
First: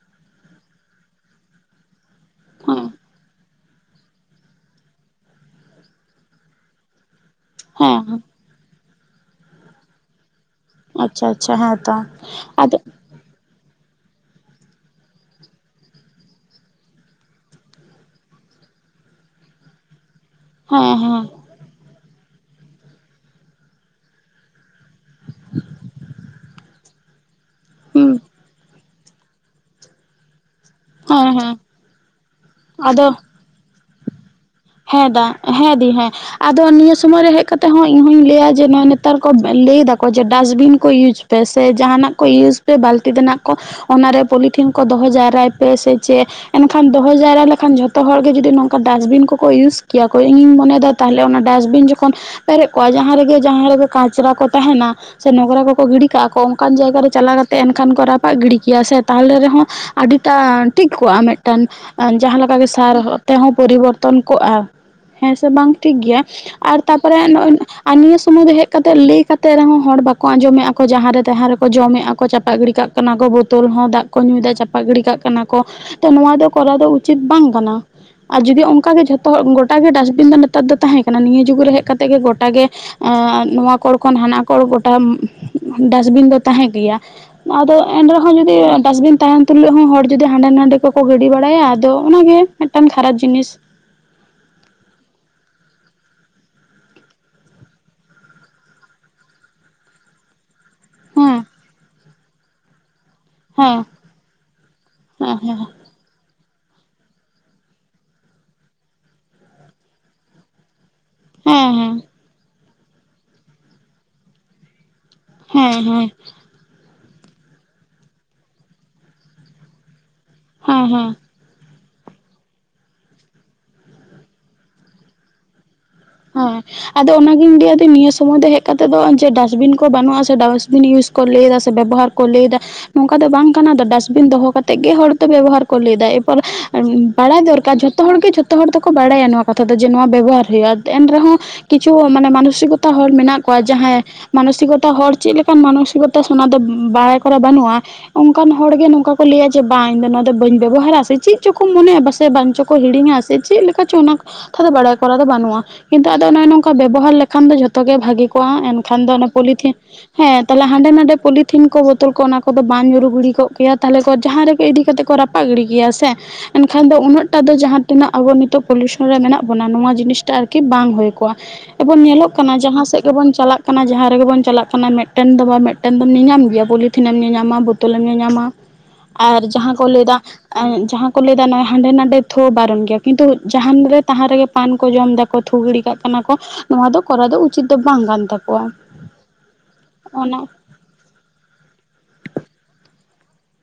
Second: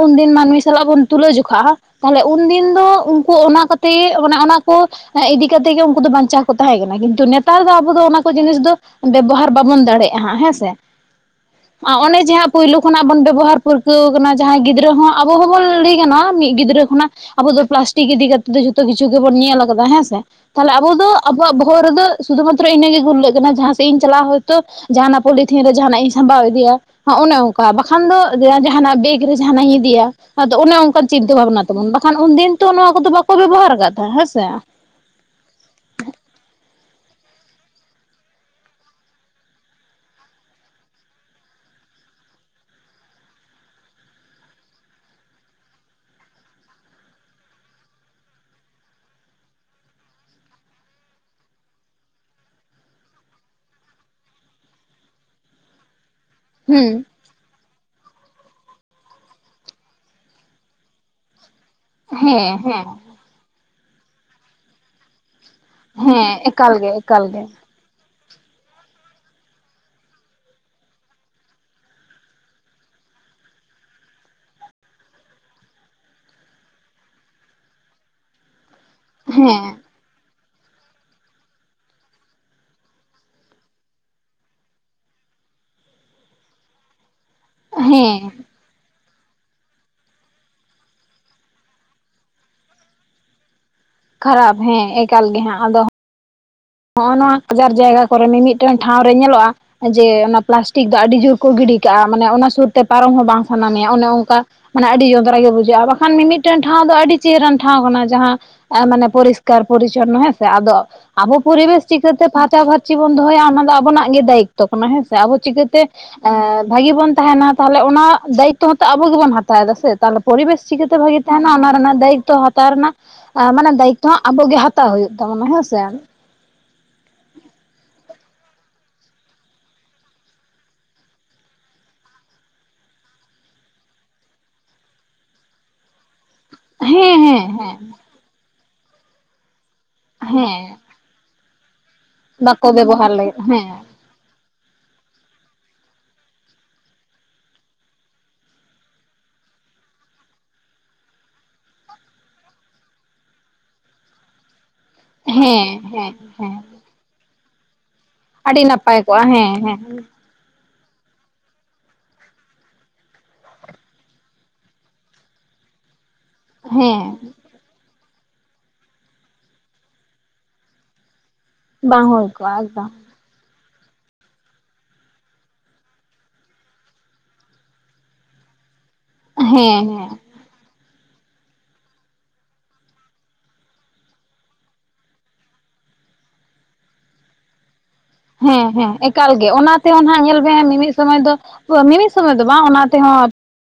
ᱩᱱᱫᱤᱱ ᱢᱟᱹᱱᱢᱤ ᱥᱟᱞᱟᱜ ᱵᱚᱱ ᱛᱩᱞᱟᱹ ᱡᱚᱠᱷᱟᱜᱼᱟ ᱛᱟᱦᱚᱞᱮ ᱩᱱᱫᱤᱱ ᱦᱮᱸ ᱛᱚ ᱩᱱᱠᱩ ᱚᱱᱟ ᱠᱚᱛᱮ ᱚᱱᱮ ᱚᱱᱟ ᱠᱚ ᱤᱫᱤ ᱠᱟᱛᱮ ᱜᱮ ᱩᱱᱠᱩ ᱫᱚ ᱵᱟᱧᱪᱟᱣ ᱠᱚ ᱛᱟᱦᱮᱸ ᱠᱟᱱᱟ ᱠᱤᱱᱛᱩ ᱱᱤᱛ ᱱᱮᱛᱟᱨ ᱫᱚ ᱟᱵᱚ ᱫᱚ ᱚᱱᱟ ᱦᱮᱸ ᱠᱚ ᱡᱤᱱᱤᱥ ᱫᱚ ᱵᱮᱵᱚᱦᱟᱨ ᱵᱟᱵᱚᱱ ᱫᱟᱲᱮᱭᱟᱜᱼᱟ ᱦᱟᱸᱜ ᱦᱮᱸ ᱥᱮ ᱟᱸ ᱟᱪᱪᱷᱟ ᱟᱪᱪᱷᱟ ᱦᱮᱸ ᱛᱚ ᱚᱱᱮ ᱡᱮ ᱦᱟᱸᱜ ᱟᱫᱚ ᱯᱳᱭᱞᱳ ᱠᱷᱚᱱᱟᱜ ᱵᱚᱱ ᱵᱮᱵᱚᱦᱟᱨ ᱯᱟᱹᱨᱠᱟᱹᱣ ᱠᱟᱱᱟ ᱡᱟᱦᱟᱸᱭ ᱜᱤᱫᱽᱨᱟᱹ ᱦᱚᱸ ᱟᱵᱚ ᱦᱚᱸᱵᱚᱱ ᱞᱟᱹᱭ ᱜᱟᱱᱚᱜᱼᱟ ᱢᱤᱫ ᱜᱤᱫᱽᱨᱟᱹ ᱠᱷᱚᱱᱟᱜ ᱟᱵᱚ ᱫᱚ ᱯᱞᱟᱥᱴᱤᱠ ᱤᱫᱤ ᱠᱟᱛᱮᱫ ᱫᱚ ᱡᱷᱚᱛᱚ ᱠᱤᱪᱷᱩ ᱜᱮᱵᱚᱱ ᱧᱮᱞ ᱟᱠᱟᱫᱟ ᱦᱮᱸ ᱥᱮ ᱛᱟᱦᱚᱞᱮ ᱟᱵᱚ ᱦᱮᱸ ᱫᱚ ᱦᱮᱸ ᱟᱵᱚᱣᱟᱜ ᱵᱚᱦᱚᱜ ᱨᱮᱫᱚ ᱥᱩᱫᱷᱩ ᱢᱤᱛᱨᱳ ᱤᱱᱟᱹᱜᱮ ᱜᱩᱨᱩᱞᱞᱟᱹᱜ ᱠᱟᱱᱟ ᱡᱟᱦᱟᱸᱥᱮᱫ ᱤᱧ ᱪᱟᱞᱟᱜᱼᱟ ᱦᱚᱭᱛᱳ ᱡᱟᱦᱟᱸᱱᱟᱜ ᱯᱚᱞᱤᱛᱷᱤᱱ ᱨᱮ ᱡᱟᱦᱟᱸᱱᱟᱜ ᱤᱧ ᱥᱟᱢᱵᱟᱣ ᱤᱫᱤᱭᱟ ᱦᱚᱸ ᱚᱱᱮ ᱚᱸ ᱵᱟᱠᱷᱟᱱ ᱦᱩᱸ ᱫᱚ ᱡᱟᱦᱟᱱᱟᱜ ᱵᱮᱜᱽ ᱨᱮ ᱡᱟᱦᱟᱱᱟᱜ ᱤᱧ ᱤᱫᱤᱭᱟ ᱟᱫᱚ ᱚᱱᱮ ᱚᱱᱠᱟᱱ ᱦᱮᱸ ᱪᱤᱱᱛᱟᱹ ᱦᱮᱸ ᱵᱷᱟᱵᱽᱱᱟ ᱛᱟᱵᱚᱱ ᱵᱟᱝ ᱩᱱᱫᱤᱱ ᱛᱚ ᱱᱚᱣᱟ ᱟᱫᱚ ᱠᱚᱫᱚ ᱵᱟᱠᱚ ᱵᱮᱵᱚᱦᱟᱨ ᱟᱠᱟᱸᱫ ᱛᱟᱦᱮᱸ ᱦᱮᱸᱥᱮ ᱦᱮᱸ ᱫᱟ ᱦᱮᱸ ᱫᱤ ᱦᱮᱸ ᱟᱫᱚ ᱱᱤᱭᱟᱹ ᱥᱚᱢᱚᱭ ᱨᱮ ᱦᱮᱡ ᱠᱟᱛᱮᱜ ᱦᱚᱸ ᱤᱧᱦᱩᱧ ᱞᱟᱹᱭᱟ ᱡᱮ ᱱᱮ ᱱᱮᱛᱟᱨ ᱠᱚ ᱞᱟᱹᱭ ᱫᱟᱠᱚ ᱡᱮ ᱰᱟᱥᱴᱵᱤᱱ ᱠᱚ ᱤᱭᱩᱡᱽ ᱯᱮ ᱥᱮ ᱡᱟᱦᱟᱸᱱᱟᱜ ᱠᱚ ᱤᱭᱩᱡᱽ ᱯᱮ ᱵᱟᱹᱞᱛᱤ ᱛᱮᱱᱟᱜ ᱠᱚ ᱚᱱᱟᱨᱮ ᱯᱚᱞᱤᱛᱷᱤᱱ ᱠᱚ ᱫᱚᱦᱚ ᱡᱟᱣᱨᱟᱭ ᱯᱮ ᱥᱮ ᱪᱮᱫ ᱮᱱᱠᱷᱟᱱ ᱫᱚᱦᱚ ᱡᱟᱣᱨᱟ ᱞᱮᱠᱷᱟᱱ ᱡᱷᱚᱛᱚ ᱦᱚᱲ ᱜᱮ ᱡᱩᱫᱤ ᱱᱚᱝᱠᱟ ᱰᱟᱥᱴᱵᱤᱱ ᱠᱚ ᱠᱚ ᱤᱭᱩᱡᱽ ᱠᱮᱭᱟ ᱠᱚ ᱤᱧᱤᱧ ᱢᱚᱱᱮᱭᱮᱫᱟ ᱛᱟᱦᱚᱞᱮ ᱚᱱᱟ ᱰᱟᱥᱵᱤᱱ ᱡᱚᱠᱷᱚᱱ ᱯᱮᱨᱮᱡ ᱠᱚᱜᱼᱟ ᱡᱟᱦᱟᱸ ᱨᱮᱜᱮ ᱡᱟᱦᱟᱸ ᱨᱮᱜᱮ ᱠᱟᱪᱨᱟ ᱠᱚ ᱛᱟᱦᱮᱱᱟ ᱥᱮ ᱱᱚᱝᱨᱟ ᱠᱚᱠᱚ ᱜᱤᱰᱤ ᱠᱟᱜᱼᱟ ᱠᱚ ᱠᱟᱱ ᱦᱩᱸ ᱡᱟᱭᱜᱟ ᱨᱮ ᱪᱟᱞᱟᱣ ᱠᱟᱛᱮ ᱮᱱᱠᱷᱟᱱ ᱠᱚ ᱨᱟᱯᱟᱜ ᱜᱤᱰᱤ ᱠᱮᱭᱟ ᱥᱮ ᱛᱟᱦᱚᱞᱮ ᱨᱮᱦᱚᱸ ᱟᱹᱰᱤᱴᱟ ᱴᱷᱤᱠ ᱠᱚᱜᱼᱟ ᱢᱤᱫᱴᱟᱝ ᱡᱟᱦᱟᱸ ᱞᱮᱠᱟ ᱦᱮᱸ ᱜᱮ ᱦᱮᱸ ᱥᱟᱨ ᱛᱮ ᱦᱚᱸ ᱯᱚᱨᱤᱵᱚᱨᱛᱚᱱ ᱠᱚᱜᱼᱟ ᱦᱮᱸ ᱥᱮ ᱵᱟᱝ ᱴᱷᱤᱠ ᱜᱮᱭᱟ ᱦᱮᱸ ᱮᱠᱟᱞ ᱟᱨ ᱜᱮ ᱛᱟᱯᱚᱨᱮ ᱮᱠᱟᱞ ᱱᱚᱜ ᱜᱮ ᱚᱭ ᱟᱨ ᱱᱤᱭᱟᱹ ᱥᱳᱢᱳᱭ ᱫᱚ ᱦᱮᱡ ᱠᱟᱛᱮ ᱞᱟᱹᱭ ᱠᱟᱛᱮ ᱨᱮᱦᱚᱸ ᱦᱚᱲ ᱵᱟᱠᱚ ᱟᱸᱡᱚᱢᱮᱼᱟ ᱠᱚ ᱡᱟᱦᱟᱸ ᱨᱮ ᱛᱟᱦᱟᱸ ᱨᱮᱠᱚ ᱡᱚᱢᱮᱼᱟ ᱠᱚ ᱪᱟᱯᱟᱸ ᱜᱤᱰᱤ ᱠᱟᱸᱜ ᱠᱟᱱᱟ ᱠᱚ ᱵᱳᱛᱳᱞ ᱦᱚᱸ ᱫᱟᱜ ᱠᱚ ᱧᱩᱭᱫᱟ ᱪᱟᱯᱟᱜ ᱜᱤᱰᱤ ᱠᱟᱜ ᱠᱟᱱᱟ ᱠᱚ ᱛᱚ ᱱᱚᱣᱟ ᱫᱚ ᱠᱚᱨᱟᱣ ᱫᱚ ᱩᱪᱤᱛ ᱵᱟᱝ ᱠᱟᱱᱟ ᱟᱨ ᱡᱩᱫᱤ ᱚᱱᱠᱟ ᱜᱮ ᱡᱷᱚᱛᱚ ᱦᱚᱲ ᱦᱮᱸ ᱜᱚᱴᱟ ᱜᱮ ᱰᱟᱥᱴᱵᱤᱱ ᱫᱚ ᱱᱮᱛᱟᱨ ᱫᱚ ᱛᱟᱦᱮᱸ ᱠᱟᱱᱟ ᱱᱤᱭᱟᱹ ᱡᱩᱜᱽ ᱨᱮ ᱦᱮᱡ ᱠᱟᱛᱮ ᱜᱮ ᱜᱚᱴᱟ ᱜᱮ ᱟᱸ ᱱᱚᱣᱟ ᱠᱚᱲ ᱠᱷᱚᱱ ᱦᱟᱱᱟ ᱠᱚᱲ ᱜᱚᱴᱟ ᱰᱟᱥᱴᱵᱤᱱ ᱫᱚ ᱛᱟᱦᱮᱸ ᱜᱮᱭᱟ ᱟᱫᱚ ᱮᱱ ᱦᱮᱸ ᱨᱮᱦᱚᱸ ᱡᱩᱫᱤ ᱰᱟᱥᱵᱤᱱ ᱛᱟᱦᱮᱱ ᱛᱩᱞᱩᱡ ᱦᱚᱸ ᱦᱚᱲ ᱡᱩᱫᱤ ᱦᱟᱸᱰᱮ ᱱᱟᱸᱰᱮ ᱠᱚᱠᱚ ᱜᱤᱰᱤ ᱵᱟᱲᱟᱭᱟ ᱟᱫᱚ ᱚᱱᱟ ᱜᱮ ᱢᱤᱫᱴᱟᱝ ᱠᱷᱟᱨᱟᱯ ᱡᱤᱱᱤᱥ ᱠᱷᱟᱨᱟᱯ ᱦᱮᱸ ᱮᱠᱟᱞ ᱜᱮ ᱦᱟᱸᱜ ᱟᱫᱚ ᱱᱚᱜᱼᱚ ᱱᱚᱣᱟ ᱵᱟᱡᱟᱨ ᱡᱟᱭᱜᱟ ᱠᱚᱨᱮ ᱢᱤᱢᱤᱫᱴᱟᱝ ᱴᱷᱟᱶ ᱨᱮ ᱧᱮᱞᱚᱜᱼᱟ ᱡᱮ ᱚᱱᱟ ᱯᱞᱟᱥᱴᱤᱠ ᱫᱚ ᱟᱹᱰᱤ ᱡᱳᱨ ᱦᱮᱸ ᱠᱚ ᱜᱤᱰᱤ ᱠᱟᱜᱼᱟ ᱢᱟᱱᱮ ᱚᱱᱟ ᱥᱩᱨᱛᱮ ᱯᱟᱨᱚᱢ ᱦᱚᱸ ᱵᱟᱝ ᱥᱟᱱᱟ ᱦᱮᱸ ᱢᱮᱭᱟ ᱚᱱᱮ ᱚᱱᱠᱟ ᱢᱟᱱᱮ ᱟᱹᱰᱤ ᱡᱚᱱᱛᱨᱟ ᱦᱮᱸ ᱜᱮ ᱵᱩᱡᱷᱟᱹᱜᱼᱟ ᱵᱟᱠᱷᱟᱱ ᱢᱤᱢᱤᱫ ᱢᱤᱫᱴᱮᱱ ᱴᱷᱟᱶ ᱫᱚ ᱟᱹᱰᱤ ᱪᱮᱦᱨᱟᱱ ᱴᱷᱟᱶ ᱠᱟᱱᱟ ᱡᱟᱦᱟᱸ ᱢᱟᱱᱮ ᱯᱚᱨᱤᱥᱠᱟᱨ ᱯᱚᱨᱤᱪᱷᱚᱱᱱᱚ ᱦᱮᱸᱥᱮ ᱟᱫᱚ ᱟᱵᱚ ᱦᱮᱸ ᱯᱚᱨᱤᱵᱮᱥ ᱦᱮᱸ ᱦᱮᱸ ᱪᱤᱠᱟᱹᱛᱮ ᱯᱷᱟᱨᱪᱟᱼ ᱯᱷᱟᱨᱪᱤ ᱵᱚᱱ ᱫᱚᱦᱚᱭᱟ ᱚᱱᱟ ᱫᱚ ᱟᱵᱚᱱᱟᱜ ᱜᱮ ᱫᱟᱭᱤᱛᱛᱚ ᱛᱚ ᱠᱟᱱᱟ ᱦᱮᱸ ᱥᱮ ᱟᱵᱚ ᱪᱤᱠᱟᱹᱛᱮ ᱦᱮᱸ ᱦᱮᱸ ᱵᱷᱟᱹᱜᱤ ᱵᱚᱱ ᱛᱟᱦᱮᱱᱟ ᱛᱟᱦᱚᱞᱮ ᱚᱱᱟ ᱫᱟᱭᱤᱛᱛᱚ ᱦᱚᱸᱛᱚ ᱟᱵᱚ ᱜᱮᱵᱚᱱ ᱦᱟᱛᱟᱣ ᱮᱫᱟ ᱥᱮ ᱛᱟᱦᱚᱞᱮ ᱯᱚᱨᱤᱵᱮᱥ ᱦᱮᱸ ᱦᱮᱸ ᱪᱤᱠᱟᱹᱛᱮ ᱦᱮᱸ ᱵᱷᱟᱹᱜᱤ ᱛᱟᱦᱮᱱᱟ ᱚᱱᱟ ᱨᱮᱱᱟᱜ ᱫᱟᱭᱤᱛᱛᱚ ᱦᱟᱛᱟᱣ ᱨᱮᱱᱟᱜ ᱢᱟᱱᱮ ᱫᱟᱭᱤᱛᱛᱚ ᱦᱚᱸ ᱟᱵᱚ ᱜᱮ ᱦᱟᱛᱟᱣ ᱦᱩᱭᱩᱜ ᱛᱟᱵᱚᱱᱟ ᱦᱮᱸᱥᱮ ᱦᱮ ᱟᱫᱚ ᱚᱱᱟᱜᱤᱧ ᱞᱟᱹᱭ ᱱᱤᱭᱟᱹ ᱥᱳᱢᱳᱭ ᱫᱚ ᱦᱮᱡ ᱠᱟᱛᱮᱫ ᱫᱚ ᱡᱮ ᱰᱟᱥᱵᱤᱱ ᱠᱚ ᱵᱟᱹᱱᱩᱜᱼᱟ ᱥᱮ ᱰᱟᱥᱵᱤᱱ ᱤᱭᱩᱡᱽ ᱠᱚ ᱞᱟᱹᱭ ᱮᱫᱟ ᱥᱮ ᱵᱮᱵᱚᱦᱟᱨ ᱠᱚ ᱞᱟᱹᱭ ᱮᱫᱟ ᱱᱚᱝᱠᱟ ᱫᱚ ᱵᱟᱝ ᱠᱟᱱᱟ ᱰᱟᱥᱴᱵᱤᱱ ᱫᱚᱦᱚ ᱠᱟᱛᱮᱫ ᱜᱮ ᱦᱚᱲ ᱫᱚ ᱵᱮᱵᱚᱦᱟᱨ ᱠᱚ ᱞᱟᱹᱭᱫᱟ ᱮᱨᱯᱚᱨ ᱦᱮᱸ ᱵᱟᱲᱟᱭ ᱦᱮᱸ ᱫᱚᱨᱠᱟᱨ ᱦᱮᱸ ᱡᱷᱚᱛᱚ ᱦᱚᱲᱜᱮ ᱡᱷᱚᱛᱚ ᱦᱚᱲ ᱫᱚᱠᱚ ᱵᱟᱲᱟᱭᱟ ᱱᱚᱣᱟ ᱠᱟᱛᱷᱟ ᱫᱚ ᱡᱮ ᱱᱚᱣᱟ ᱵᱮᱵᱚᱦᱟᱨ ᱦᱮᱸ ᱦᱩᱭᱩᱜᱼᱟ ᱮᱱ ᱨᱮᱦᱚᱸ ᱠᱤᱪᱷᱩ ᱢᱟᱱᱮ ᱵᱟᱠᱚ ᱢᱟᱱᱚᱥᱤᱠᱚᱛᱟ ᱦᱚᱲ ᱵᱮᱵᱚᱦᱟᱨ ᱞᱟᱹᱜᱤᱫ ᱢᱮᱱᱟᱜ ᱠᱚᱣᱟ ᱦᱮᱸ ᱡᱟᱦᱟᱸᱭ ᱢᱟᱱᱚᱥᱤᱠᱚᱛᱟ ᱦᱚᱲ ᱪᱮᱫ ᱞᱮᱠᱟᱱ ᱢᱟᱱᱚᱥᱤᱠᱚᱛᱟ ᱫᱚ ᱵᱟᱲᱟᱭ ᱠᱚᱨᱟ ᱵᱟᱹᱱᱩᱜᱼᱟ ᱚᱱᱠᱟᱱ ᱦᱚᱲᱜᱮ ᱱᱚᱝᱠᱟ ᱠᱚ ᱞᱟᱹᱭᱟ ᱡᱮ ᱵᱟᱝ ᱤᱧ ᱫᱚ ᱱᱚᱣᱟ ᱫᱚ ᱵᱟᱹᱧ ᱵᱮᱵᱚᱦᱟᱨᱟ ᱥᱮ ᱪᱮᱫ ᱪᱚᱠᱚ ᱢᱚᱱᱮᱭᱟ ᱯᱟᱥᱮ ᱵᱟᱝ ᱪᱚ ᱠᱚ ᱠᱚ ᱦᱤᱲᱤᱧᱟ ᱥᱮ ᱪᱮᱫ ᱞᱮᱠᱟ ᱪᱚ ᱚᱱᱟ ᱠᱟᱛᱷᱟ ᱫᱚ ᱵᱟᱲᱟᱭ ᱫᱚ ᱵᱟᱹᱱᱩᱜᱼᱟ ᱦᱮᱸ ᱠᱤᱱᱛᱩ ᱦᱮᱸ ᱟᱫᱚ ᱱᱚᱜ ᱦᱮᱸ ᱱᱚᱝᱠᱟ ᱵᱮᱵᱚᱦᱟᱨ ᱞᱮᱠᱷᱟᱱ ᱫᱚ ᱡᱚᱛ ᱜᱮ ᱵᱷᱟᱜᱤ ᱠᱚ ᱟᱹᱰᱤ ᱠᱚ ᱱᱟᱯᱟᱭ ᱮᱱᱠᱷᱟᱱ ᱫᱚ ᱠᱚᱜᱼᱟ ᱚᱱᱮ ᱦᱮᱸ ᱯᱚᱞᱤᱛᱷᱤᱱ ᱦᱮᱸ ᱦᱮᱸ ᱛᱟᱦᱚᱞᱮ ᱦᱟᱸᱰᱮ ᱱᱟᱰᱮ ᱯᱚᱞᱤᱛᱷᱤᱱ ᱠᱚ ᱵᱳᱛᱚᱞ ᱠᱚ ᱚᱱᱟ ᱠᱚᱫᱚ ᱵᱟᱝ ᱧᱩᱨᱩ ᱜᱷᱤᱲᱤ ᱠᱚᱜ ᱠᱮᱭᱟ ᱛᱟᱦᱚᱞᱮ ᱠᱚ ᱡᱟᱦᱟᱸ ᱨᱮ ᱠᱚ ᱤᱫᱤᱠᱟᱛᱮ ᱠᱚ ᱨᱟ ᱯᱟᱜ ᱜᱤᱰᱤ ᱠᱮᱭᱟ ᱥᱮ, ᱮᱱᱠᱷᱟᱱ ᱫᱚ ᱦᱮᱸ ᱩᱱᱟᱹᱜ ᱴᱟᱜ ᱫᱚ ᱡᱟᱦᱟᱸ ᱛᱤᱱᱟᱹᱜ ᱟᱵᱚ ᱱᱤᱛᱚᱜ ᱯᱚᱞᱤᱭᱩᱥᱚᱱ ᱨᱮ ᱢᱮᱱᱟᱜ ᱵᱚᱱᱟ ᱱᱚᱣᱟ ᱡᱤᱱᱤᱥᱴᱟᱜ ᱟᱨ ᱠᱤ ᱵᱟᱝ ᱦᱩᱭ ᱠᱚᱜᱼᱟ ᱮᱵᱚᱝ ᱵᱟᱝ ᱦᱩᱭ ᱧᱮᱞᱚᱜ ᱠᱚᱜᱼᱟ ᱠᱟᱱᱟ ᱡᱟᱦᱟᱸ ᱮᱠᱫᱚᱢ ᱥᱮᱫ ᱜᱮ ᱵᱚᱱ ᱪᱟᱞᱟᱜ ᱠᱟᱱᱟ ᱡᱟᱦᱟᱸ ᱨᱮᱜᱮ ᱵᱚᱱ ᱪᱟᱞᱟᱜ ᱠᱟᱱᱟ ᱢᱮᱫᱴᱮᱱ ᱫᱚ ᱵᱟᱝ ᱢᱮᱫᱴᱮᱱ ᱫᱚᱢ ᱧᱮᱧᱟᱢ ᱜᱮᱭᱟ ᱯᱚᱞᱤᱛᱷᱤᱱᱮᱢ ᱧᱮᱧᱟᱢᱟ ᱵᱳ ᱛᱳᱞᱮᱢ ᱧᱮᱞᱧᱟᱢᱟ, [inaudible] ᱟᱨ ᱡᱟᱦᱟᱸ ᱦᱮᱸ ᱠᱚ ᱞᱟᱹᱭ ᱦᱮᱸ ᱮᱫᱟ ᱡᱟᱦᱟᱸ ᱠᱚ ᱞᱟᱹᱭ ᱮᱫᱟ ᱱᱚᱜᱚᱭ ᱦᱟᱸᱰᱮ ᱱᱟᱰᱮ ᱛᱷᱳ ᱵᱟᱨᱚᱱ ᱜᱮᱭᱟ ᱠᱤᱱᱛᱩ ᱡᱟᱦᱟᱸᱟᱱ ᱨᱮ ᱛᱟᱦᱟ ᱨᱮᱜᱮ ᱯᱟᱱ ᱠᱚ ᱡᱚᱢ ᱮᱫᱟ ᱛᱷᱩ ᱜᱤᱲᱤ ᱠᱟᱜ ᱠᱟᱱᱟ ᱠᱚ ᱱᱚᱣᱟ ᱫᱚ ᱠᱚᱨᱟᱣ ᱫᱚ ᱩᱪᱤᱛ ᱫᱚ ᱵᱟᱝ ᱠᱟᱱ, ᱛᱟᱠᱚᱣᱟ ᱦᱮᱸ ᱦᱮᱸ ᱮᱠᱟᱞ ᱜᱮ ᱚᱱᱟ ᱛᱮᱦᱚᱸ ᱱᱟᱜ ᱧᱮᱞ ᱚᱱᱟ ᱵᱮᱱ ᱢᱤᱢᱤᱫ ᱥᱚᱢᱚᱭ ᱫᱚ ᱢᱤᱢᱤᱫ ᱥᱚᱢᱚᱭ ᱫᱚ ᱵᱟᱝ ᱚᱱᱟ ᱛᱮᱦᱚᱸ